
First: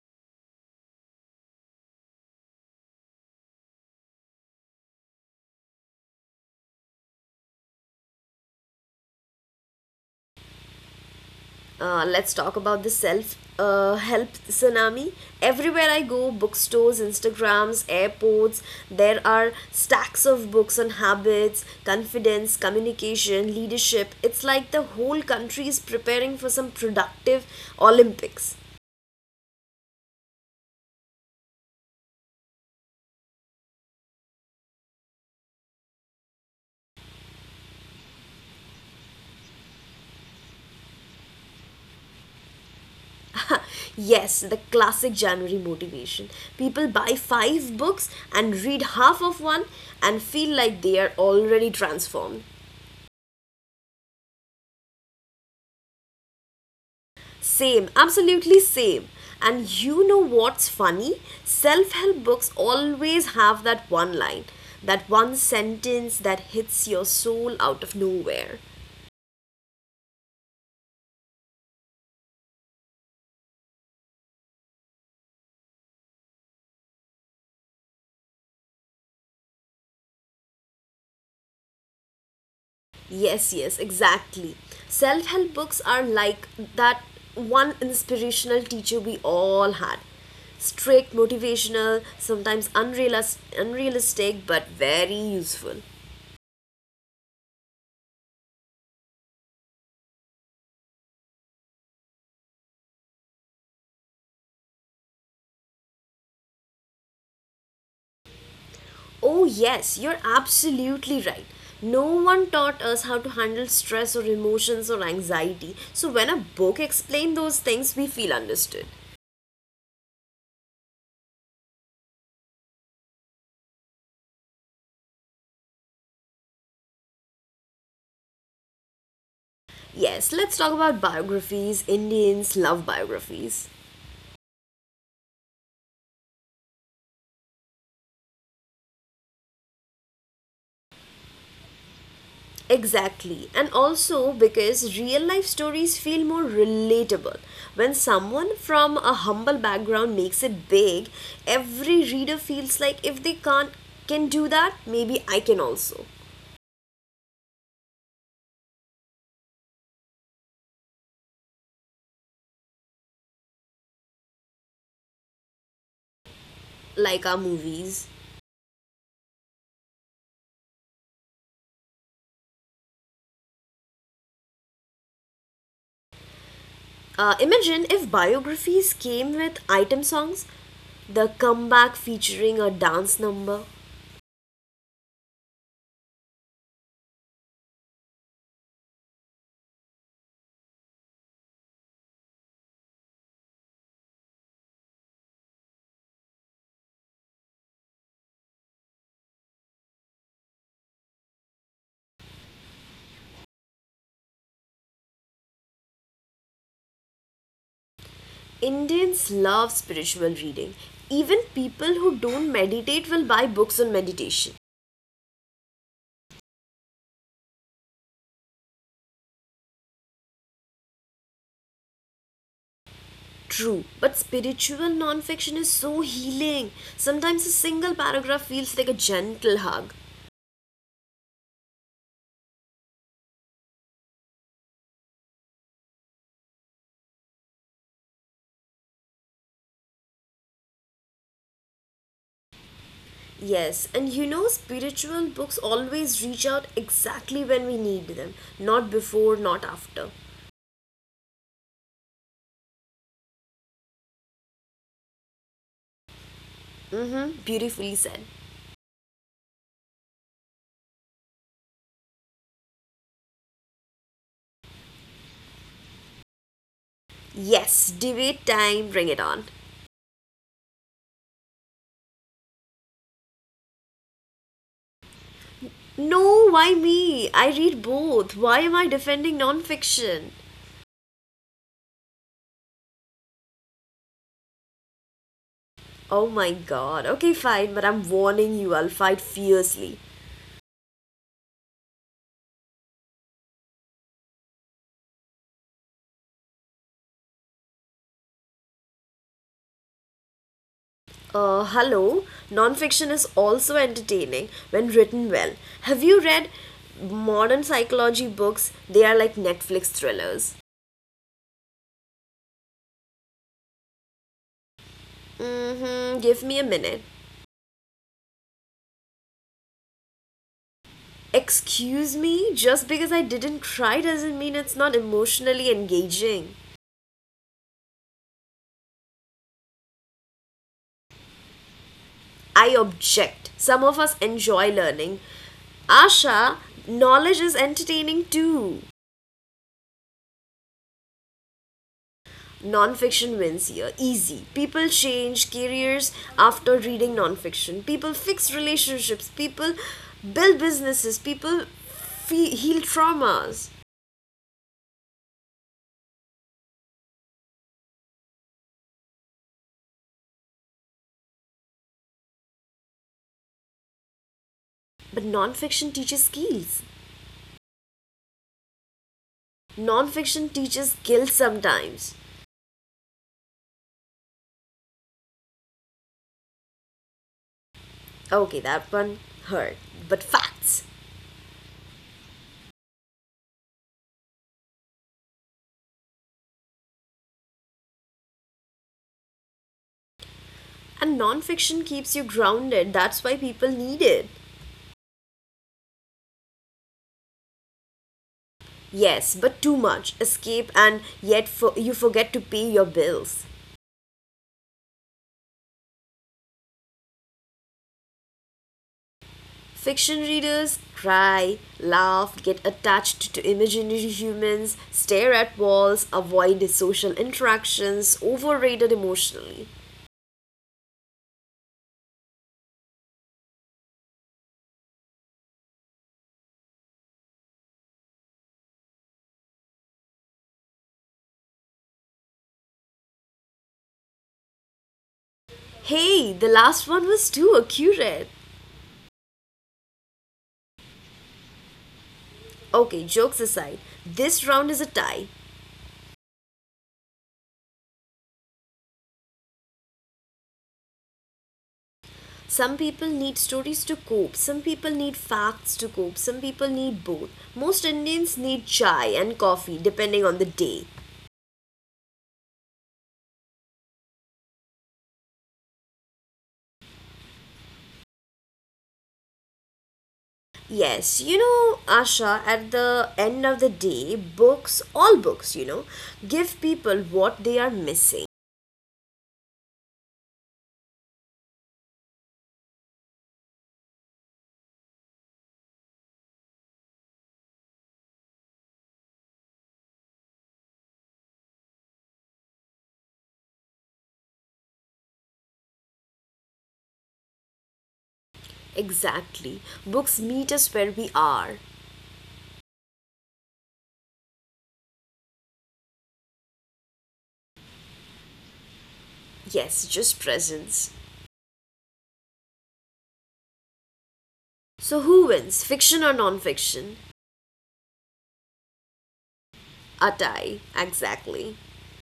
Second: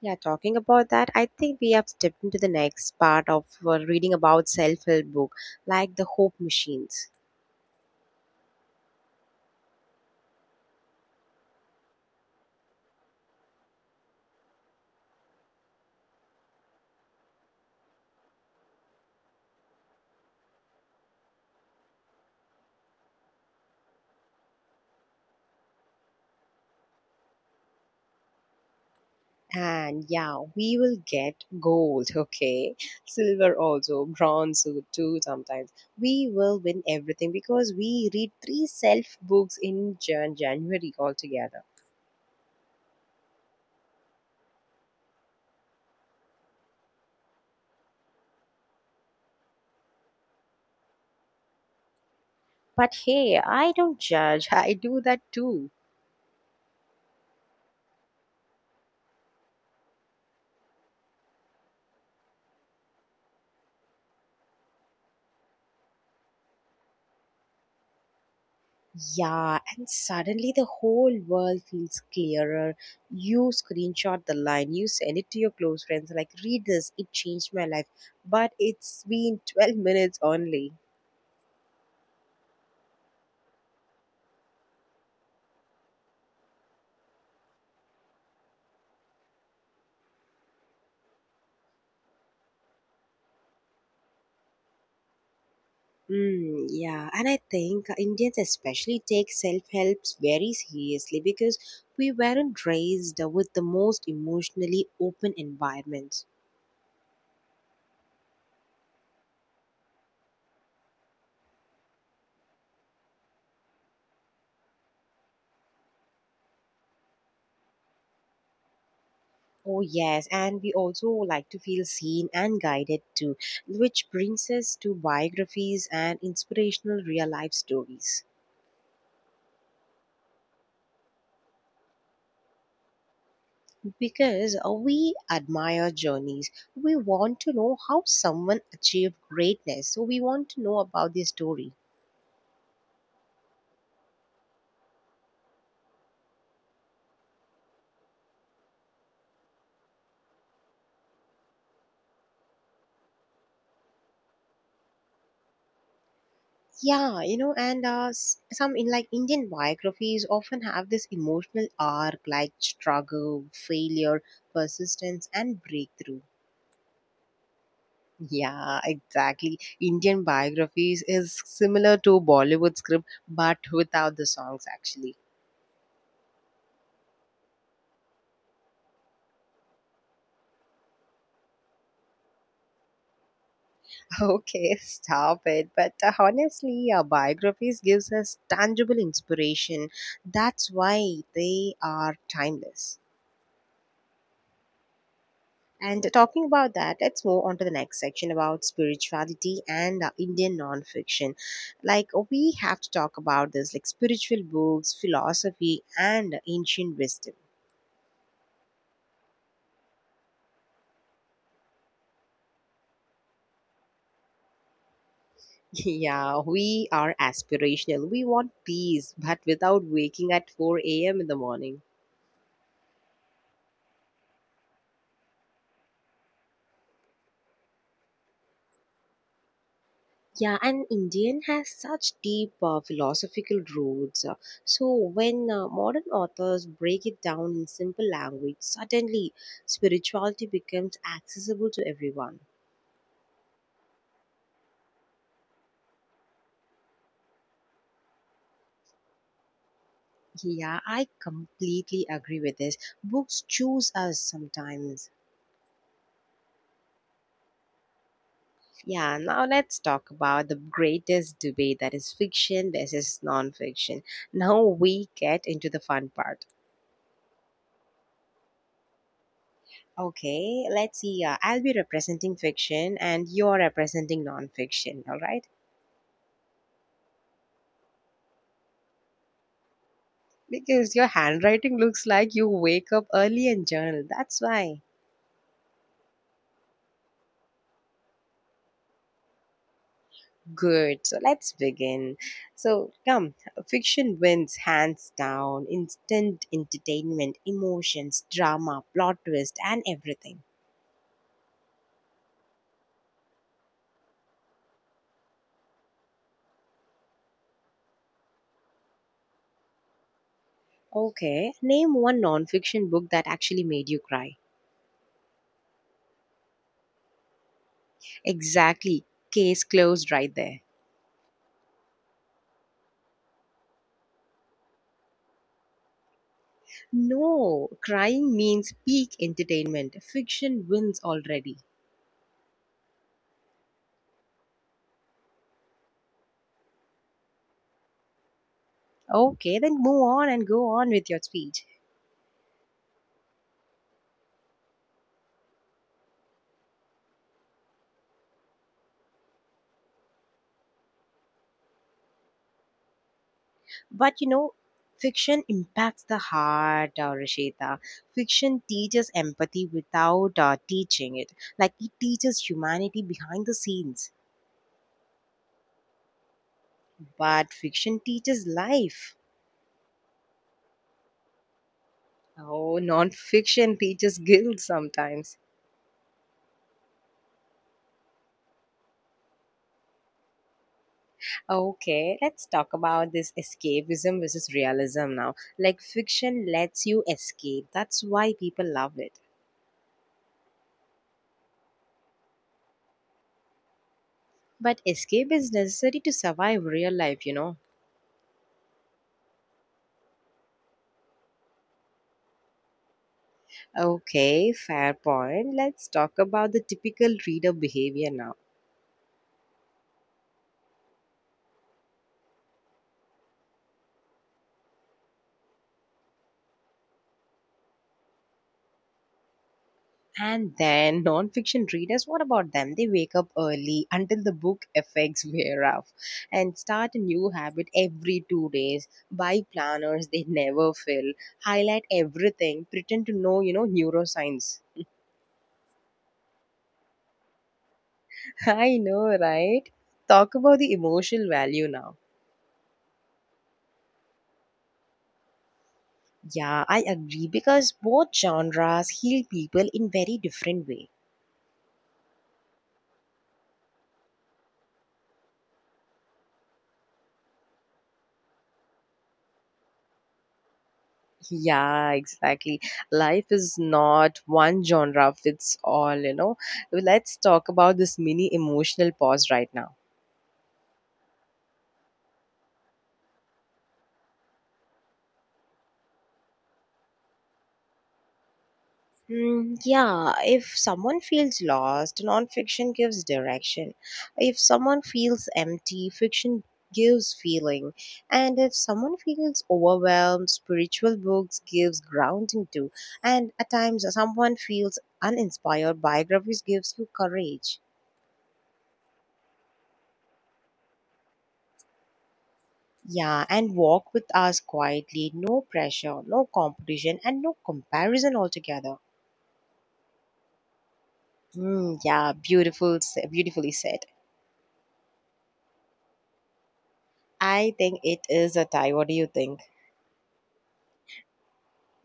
S1: Yeah, talking about that, I think we have stepped into the next part of reading about self-help book, like the hope machines.
S2: Let's talk about the self help tsunami. Everywhere I go, bookstores, Instagrams, airports, there are stacks of books on habits, confidence, communication, leadership. It's like the whole country is preparing for some productive Olympics.
S1: And yeah, we will get gold, okay? Silver also, bronze too sometimes. We will win everything because we read three self books in January altogether.
S2: Yes, the classic January motivation. People buy five books and read half of one and feel like they are already transformed.
S1: But hey, I don't judge. I do that too.
S2: Same, absolutely same. And you know what's funny? Self help books always have that one line, that one sentence that hits your soul out of nowhere.
S1: Yeah, and suddenly the whole world feels clearer. You screenshot the line, you send it to your close friends, like, read this, it changed my life. But it's been 12 minutes only.
S2: Yes, yes, exactly. Self help books are like that one inspirational teacher we all had. Strict, motivational, sometimes unrealistic, but very useful.
S1: Mm, yeah, and I think Indians especially take self helps very seriously because we weren't raised with the most emotionally open environments.
S2: Oh, yes, you're absolutely right. No one taught us how to handle stress or emotions or anxiety. So, when a book explained those things, we feel understood.
S1: Oh, yes. And we also like to feel seen and guided too, which brings us to biographies and inspirational real life stories.
S2: Yes, let's talk about biographies. Indians love biographies.
S1: Because we admire journeys, we want to know how someone achieved greatness. So we want to know about their story.
S2: Exactly. And also because real life stories feel more relatable. When someone from a humble background makes it big, every reader feels like if they can't can do that, maybe I can also.
S1: Yeah, you know, and some in like Indian biographies often have this emotional arc like struggle, failure, persistence, and breakthrough.
S2: Like our movies.
S1: Yeah, exactly. Indian biographies is similar to Bollywood script, but without the songs. Actually,
S2: Imagine if biographies came with item songs, the comeback featuring a dance number.
S1: okay, stop it. But honestly, biographies gives us tangible inspiration. That's why they are timeless. And talking about that, let's move on to the next section about spirituality and, Indian non-fiction. Like we have to talk about this, like spiritual books, philosophy, and ancient wisdom.
S2: Indians love spiritual reading. Even people who don't meditate will buy books on meditation.
S1: Yeah, we are aspirational. We want peace, but without waking at 4 a.m. in the morning.
S2: True, but spiritual non-fiction is so healing. Sometimes a single paragraph feels like a gentle hug.
S1: Yeah, and Indian has such deep philosophical roots. So when modern authors break it down in simple language, suddenly spirituality becomes accessible to everyone.
S2: Yes, and you know, spiritual books always reach out exactly when we need them, not before, not after.
S1: Yeah, I completely agree with this. Books choose us sometimes.
S2: Mm-hmm, beautifully said.
S1: Yeah, now let's talk about the greatest debate that is fiction versus non-fiction. Now we get into the fun part.
S2: Yes, debate time, bring it on.
S1: Okay, let's see. I'll be representing fiction and you're representing non-fiction, all right?
S2: No, why me? I read both. Why am I defending nonfiction?
S1: Because your handwriting looks like you wake up early and journal. That's why.
S2: Oh my god. Okay, fine, but I'm warning you, I'll fight fiercely.
S1: Good. So let's begin. So, come. Fiction wins hands down. Instant entertainment, emotions, drama, plot twist, and everything.
S2: Hello? Nonfiction is also entertaining when written well. Have you read modern psychology books? They are like Netflix thrillers.
S1: Okay, name one nonfiction book that actually made you cry.
S2: Mm-hmm, give me a minute.
S1: Exactly, case closed right there.
S2: Excuse me? Just because I didn't cry doesn't mean it's not emotionally engaging.
S1: No, crying means peak entertainment. Fiction wins already.
S2: I object. Some of us enjoy learning. Asha, knowledge is entertaining too.
S1: Okay, then move on and go on with your speech.
S2: Non-fiction wins here, easy. People change careers after reading non-fiction. People fix relationships. People build businesses. People heal traumas.
S1: But you know, fiction impacts the heart, Rashita. Fiction teaches empathy without teaching it. Like it teaches humanity behind the scenes.
S2: But non-fiction teaches skills.
S1: But fiction teaches life.
S2: Non-fiction teaches guilt sometimes.
S1: Oh, nonfiction teaches guilt sometimes.
S2: Okay, that one hurt. But facts.
S1: Okay, let's talk about this escapism versus realism now. Like, fiction lets you escape, that's why people love it.
S2: And non-fiction keeps you grounded. That's why people need it.
S1: But escape is necessary to survive real life, you know.
S2: Yes, but too much. Escape and yet for, you forget to pay your bills.
S1: Okay, fair point. Let's talk about the typical reader behavior now.
S2: Fiction readers cry, laugh, get attached to imaginary humans, stare at walls, avoid social interactions, overrated emotionally.
S1: And then non-fiction readers, what about them? They wake up early until the book effects wear off and start a new habit every 2 days. Buy planners they never fill. Highlight everything. Pretend to know, you know, neuroscience.
S2: Hey, the last one was too accurate.
S1: I know, right? Talk about the emotional value now.
S2: Okay, jokes aside, this round is a tie.
S1: Yeah, I agree because both genres heal people in very different way.
S2: Some people need stories to cope, some people need facts to cope, some people need both. Most Indians need chai and coffee depending on the day.
S1: Yeah, exactly. Life is not one genre fits all, you know. Let's talk about this mini emotional pause right now.
S2: Yes, you know, Asha, at the end of the day, books, all books, you know, give people what they are missing.
S1: Hmm, yeah, if someone feels lost, nonfiction gives direction. If someone feels empty, fiction gives feeling. And if someone feels overwhelmed, spiritual books gives grounding too. And at times someone feels uninspired, biographies gives you courage.
S2: Exactly. Books meet us where we are.
S1: Yeah, and walk with us quietly. No pressure, no competition, and no comparison altogether.
S2: Yes, just presence.
S1: Mm, yeah, beautiful, beautifully said.
S2: So who wins, fiction or non-fiction?
S1: I think it is a tie. What do you think?
S2: A tie, exactly.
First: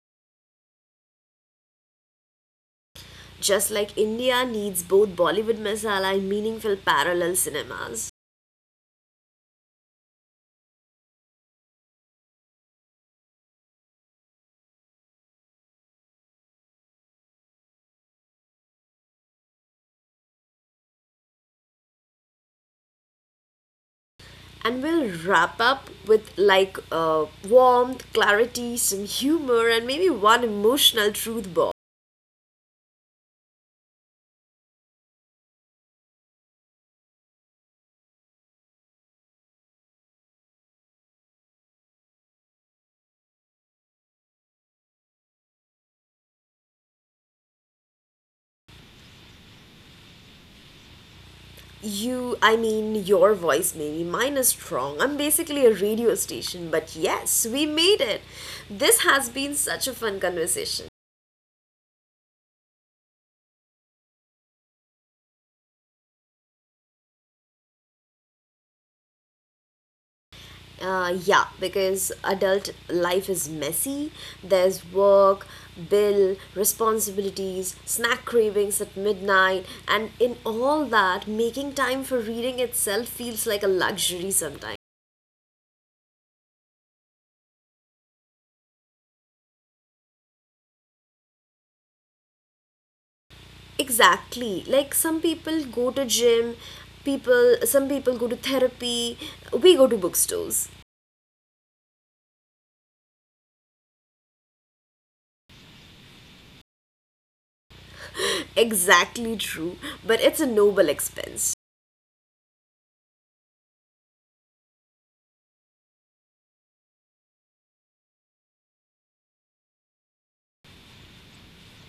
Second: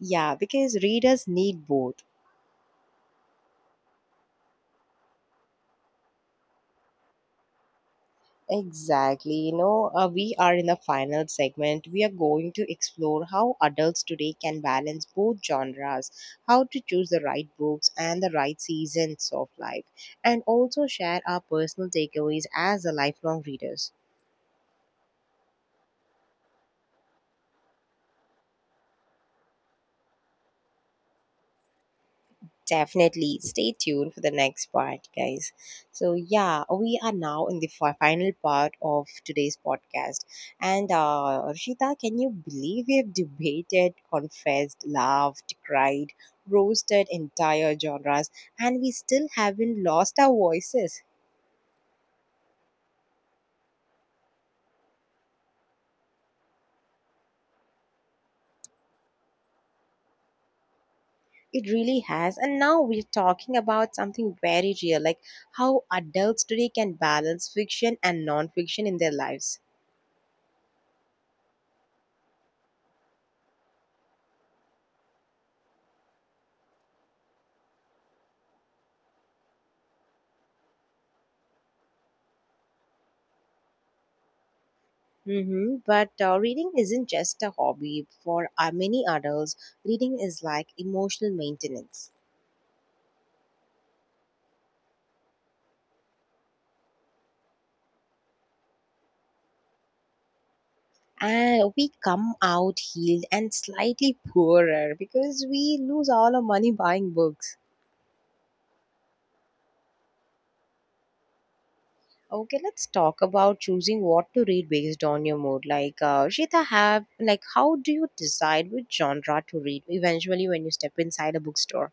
S1: Yeah, because readers need both.
S2: Just like India needs both Bollywood masala and meaningful parallel cinemas.
S1: Exactly. You know, we are in the final segment. We are going to explore how adults today can balance both genres, how to choose the right books and the right seasons of life, and also share our personal takeaways as the lifelong readers.
S2: And we'll wrap up with like warmth, clarity, some humor, and maybe one emotional truth bomb.
S1: Definitely stay tuned for the next part, guys. So, yeah, we are now in the final part of today's podcast. And, Rishita, can you believe we have debated, confessed, laughed, cried, roasted entire genres, and we still haven't lost our voices?
S2: You, I mean, your voice maybe. Mine is strong. I'm basically a radio station, but yes, we made it. This has been such a fun conversation.
S1: It really has. And now we're talking about something very real, like how adults today can balance fiction and non fiction in their lives.
S2: Yeah, because adult life is messy. There's work, bill, responsibilities, snack cravings at midnight, and in all that, making time for reading itself feels like a luxury sometimes.
S1: Hmm, but reading isn't just a hobby. For many adults, reading is like emotional maintenance.
S2: Exactly. Like some people go to gym, people some people go to therapy, we go to bookstores.
S1: And we come out healed and slightly poorer because we lose all our money buying books.
S2: Exactly true, but it's a noble expense.
S1: Okay, let's talk about choosing what to read based on your mood. Like, Shita, how do you decide which genre to read eventually when you step inside a bookstore?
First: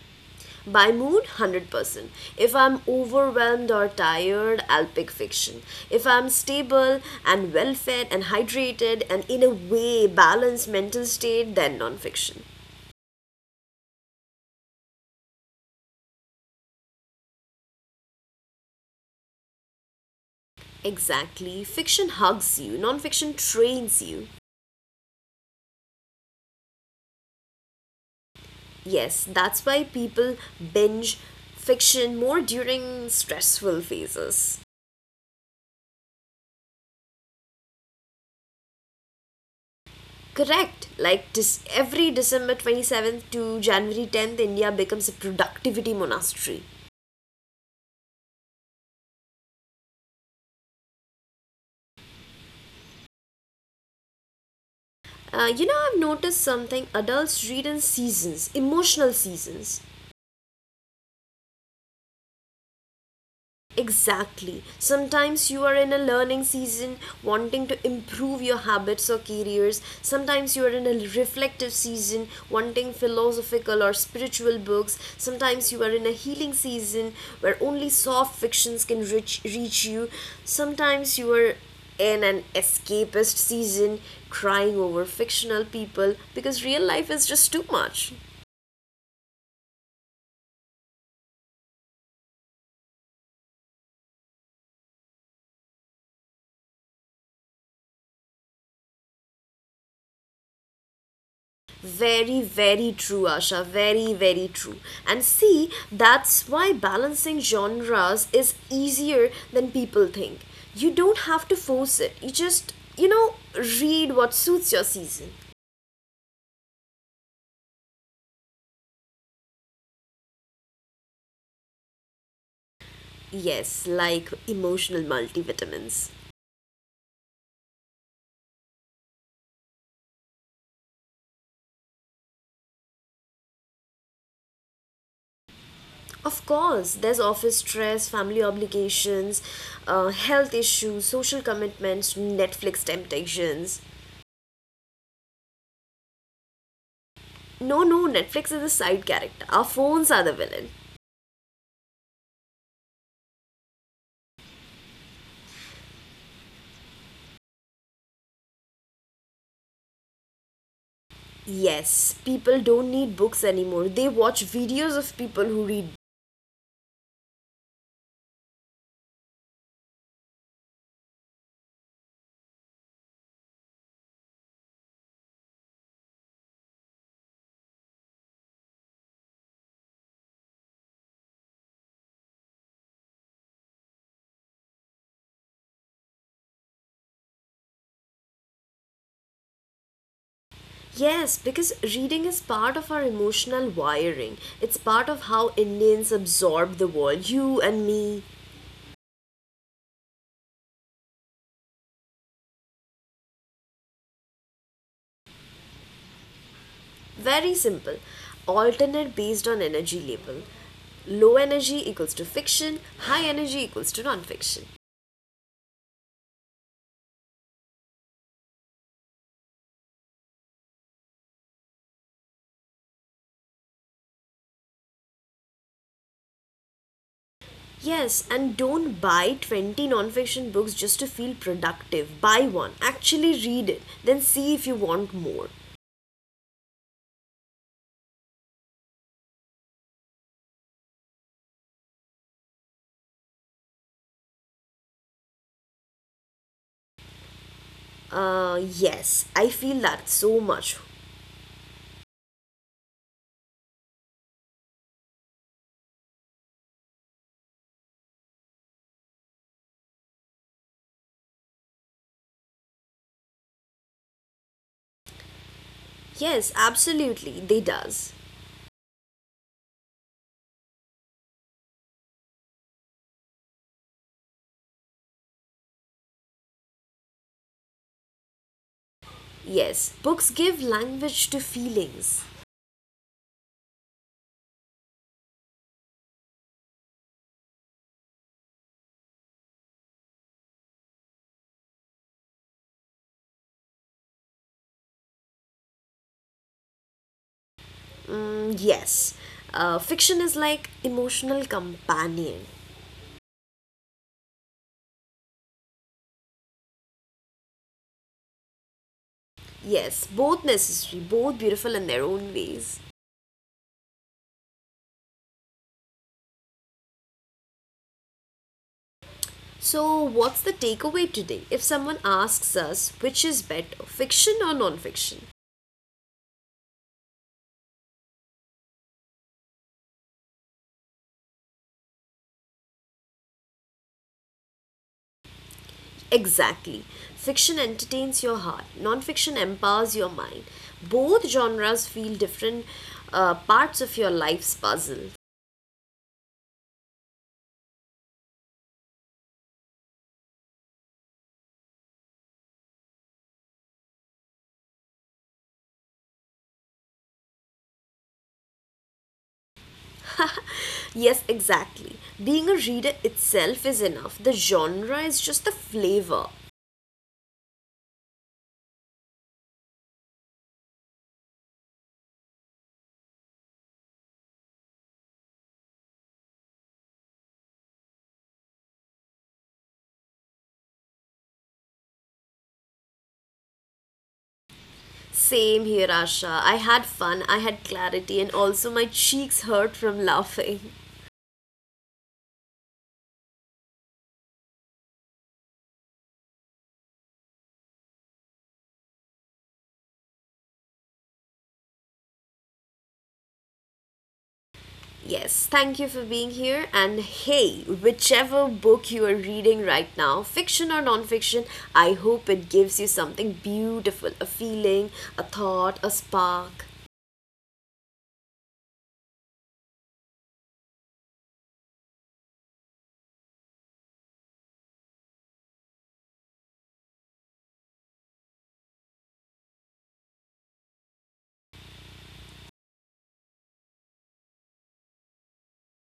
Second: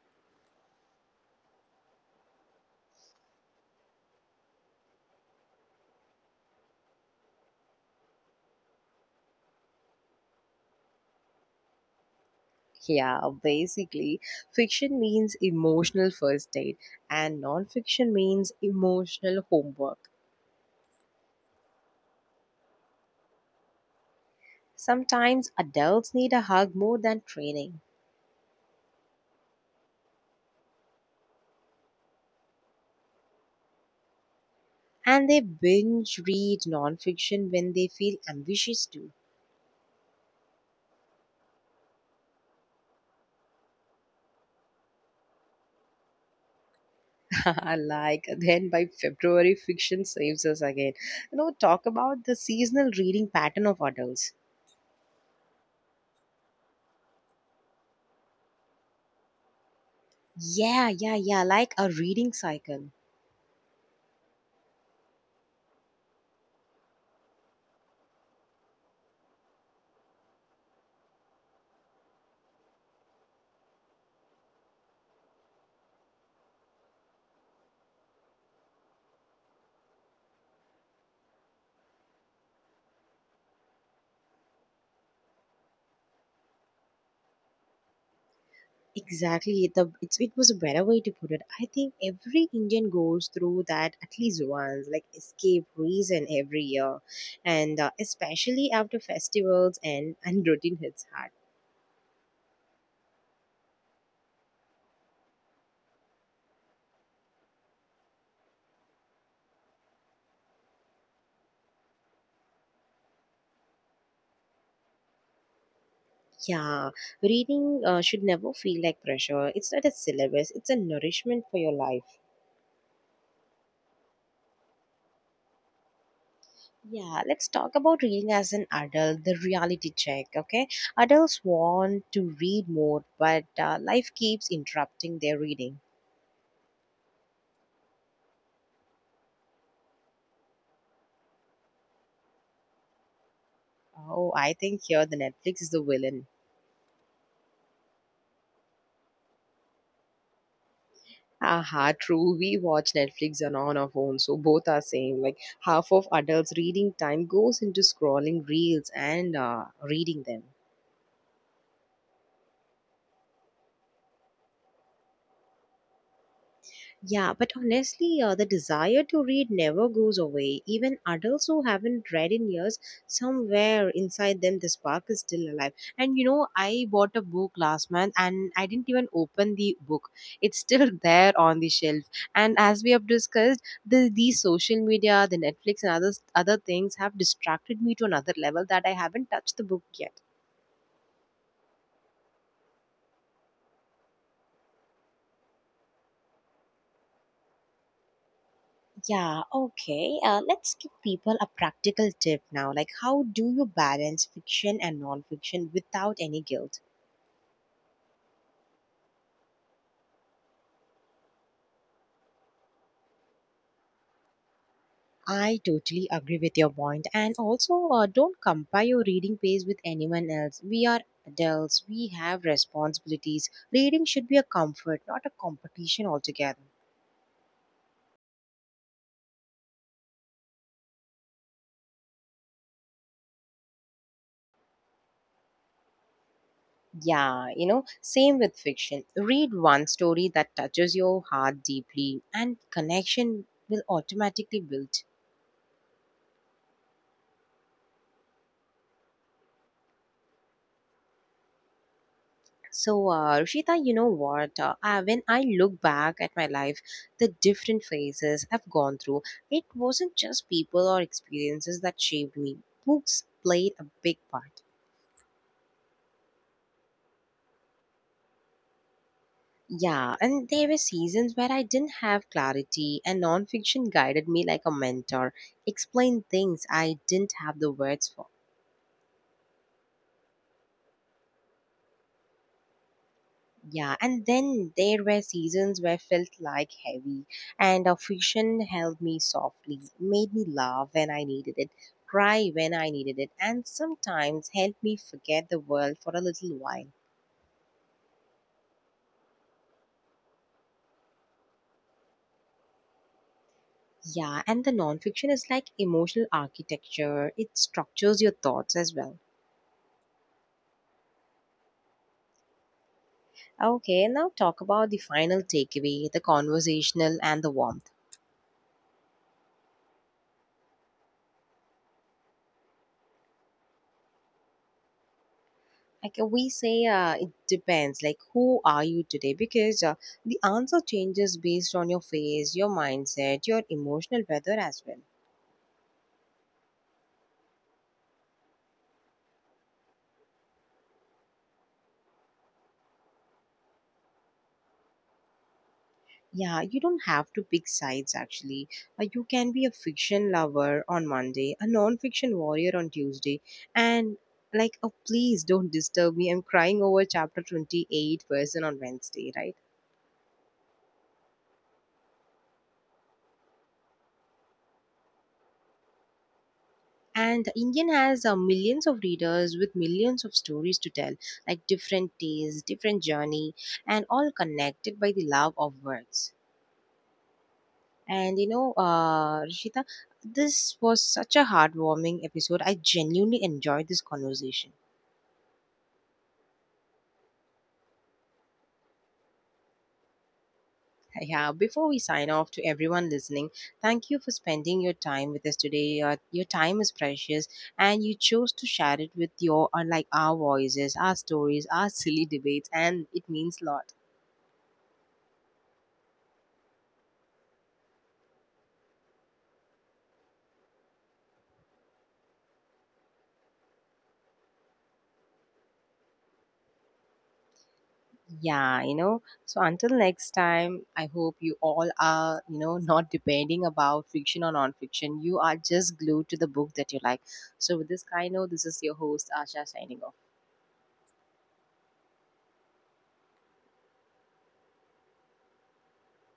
S2: By mood, 100%. If I'm overwhelmed or tired, I'll pick fiction. If I'm stable and well fed and hydrated and in a way balanced mental state, then nonfiction.
S1: Yeah, basically, fiction means emotional first date, and nonfiction means emotional homework.
S2: Exactly. Fiction hugs you, nonfiction trains you.
S1: Sometimes adults need a hug more than training,
S2: Yes, that's why people binge fiction more during stressful phases.
S1: and they binge read nonfiction when they feel ambitious too.
S2: Correct. Like every December 27th to January 10th, India becomes a productivity monastery.
S1: Like, then by February, fiction saves us again. You know, talk about the seasonal reading pattern of adults.
S2: You know, I've noticed something adults read in seasons, emotional seasons.
S1: Yeah, yeah, yeah, like a reading cycle.
S2: Exactly. Sometimes you are in a learning season wanting to improve your habits or careers. Sometimes you are in a reflective season wanting philosophical or spiritual books. Sometimes you are in a healing season where only soft fictions can reach you. Sometimes you are in an escapist season crying over fictional people because real life is just too much.
S1: Exactly. It was a better way to put it. I think every Indian goes through that at least once, like escape reason every year, and especially after festivals and routine hits hard.
S2: Very, very true, Asha. Very, very true. And see, that's why balancing genres is easier than people think. You don't have to force it, you just, you know, read what suits your season.
S1: Yeah, reading should never feel like pressure. It's not a syllabus. It's a nourishment for your life.
S2: Yes, like emotional multivitamins.
S1: Yeah, let's talk about reading as an adult. The reality check. Okay, adults want to read more, but life keeps interrupting their reading.
S2: Of course, there's office stress, family obligations, health issues, social commitments, Netflix temptations.
S1: Oh, I think here the Netflix is the villain.
S2: No, no, Netflix is a side character. Our phones are the villain.
S1: Aha, true. We watch Netflix and on our phone, so both are same. Like half of adults' reading time goes into scrolling reels and reading them.
S2: Yes, people don't need books anymore. They watch videos of people who read.
S1: Yeah, but honestly, the desire to read never goes away. Even adults who haven't read in years, somewhere inside them, the spark is still alive. And you know, I bought a book last month and I didn't even open the book. It's still there on the shelf. And as we have discussed, the social media, the Netflix, and other things have distracted me to another level that I haven't touched the book yet.
S2: Yes, because reading is part of our emotional wiring. It's part of how Indians absorb the world, you and me.
S1: Yeah, okay. Let's give people a practical tip now. Like, how do you balance fiction and non-fiction without any guilt?
S2: Very simple. Alternate based on energy label. Low energy equals to fiction, high energy equals to non-fiction.
S1: I totally agree with your point. And also, don't compare your reading pace with anyone else. We are adults, we have responsibilities. Reading should be a comfort, not a competition altogether.
S2: Yes, and don't buy 20 non-fiction books just to feel productive. Buy one. Actually read it, then see if you want more.
S1: Yeah, you know, same with fiction. Read one story that touches your heart deeply, and connection will automatically build.
S2: Yes, I feel that so much.
S1: So, Rushita, you know what? When I look back at my life, the different phases I've gone through, it wasn't just people or experiences that shaped me. Books played a big part.
S2: Yes, absolutely, they does.
S1: Yeah, and there were seasons where I didn't have clarity, and nonfiction guided me like a mentor, explained things I didn't have the words for.
S2: Yes, books give language to feelings.
S1: Yeah, and then there were seasons where felt like heavy, and a fiction held me softly, made me laugh when I needed it, cry when I needed it, and sometimes helped me forget the world for a little while.
S2: Mm, yes, fiction is like emotional companion.
S1: Yeah, and the nonfiction is like emotional architecture, it structures your thoughts as well.
S2: Yes, both necessary, both beautiful in their own ways.
S1: Okay, now talk about the final takeaway the conversational and the warmth.
S2: So, what's the takeaway today? If someone asks us which is better, fiction or non-fiction,
S1: Like, we say, it depends, like who are you today, because, the answer changes based on your phase, your mindset, your emotional weather as well.
S2: exactly. Fiction entertains your heart, non-fiction empowers your mind. Both genres feel different parts of your life's puzzle.
S1: Yeah, you don't have to pick sides actually. You can be a fiction lover on Monday, a non-fiction warrior on Tuesday, and like, oh, please don't disturb me, I'm crying over chapter 28 person on Wednesday, right?
S2: Yes, exactly. Being a reader itself is enough. The genre is just the flavor.
S1: And Indian has millions of readers with millions of stories to tell, like different tastes, different journey, and all connected by the love of words. And you know, Rishita, this was such a heartwarming episode. I genuinely enjoyed this conversation.
S2: Same here, Asha. I had fun, I had clarity, and also my cheeks hurt from laughing.
S1: Yeah, before we sign off to everyone listening, thank you for spending your time with us today. Your time is precious, and you chose to share it with your, unlike our voices, our stories, our silly debates, and it means a lot.
S2: Yes, thank you for being here. And hey, whichever book you are reading right now, fiction or non-fiction, I hope it gives you something beautiful, a feeling, a thought, a spark.
S1: Yeah, you know, so until next time, I hope you all are, you know, not depending about fiction or non-fiction. You are just glued to the book that you like. So with this kind of, this is your host, Asha, signing off.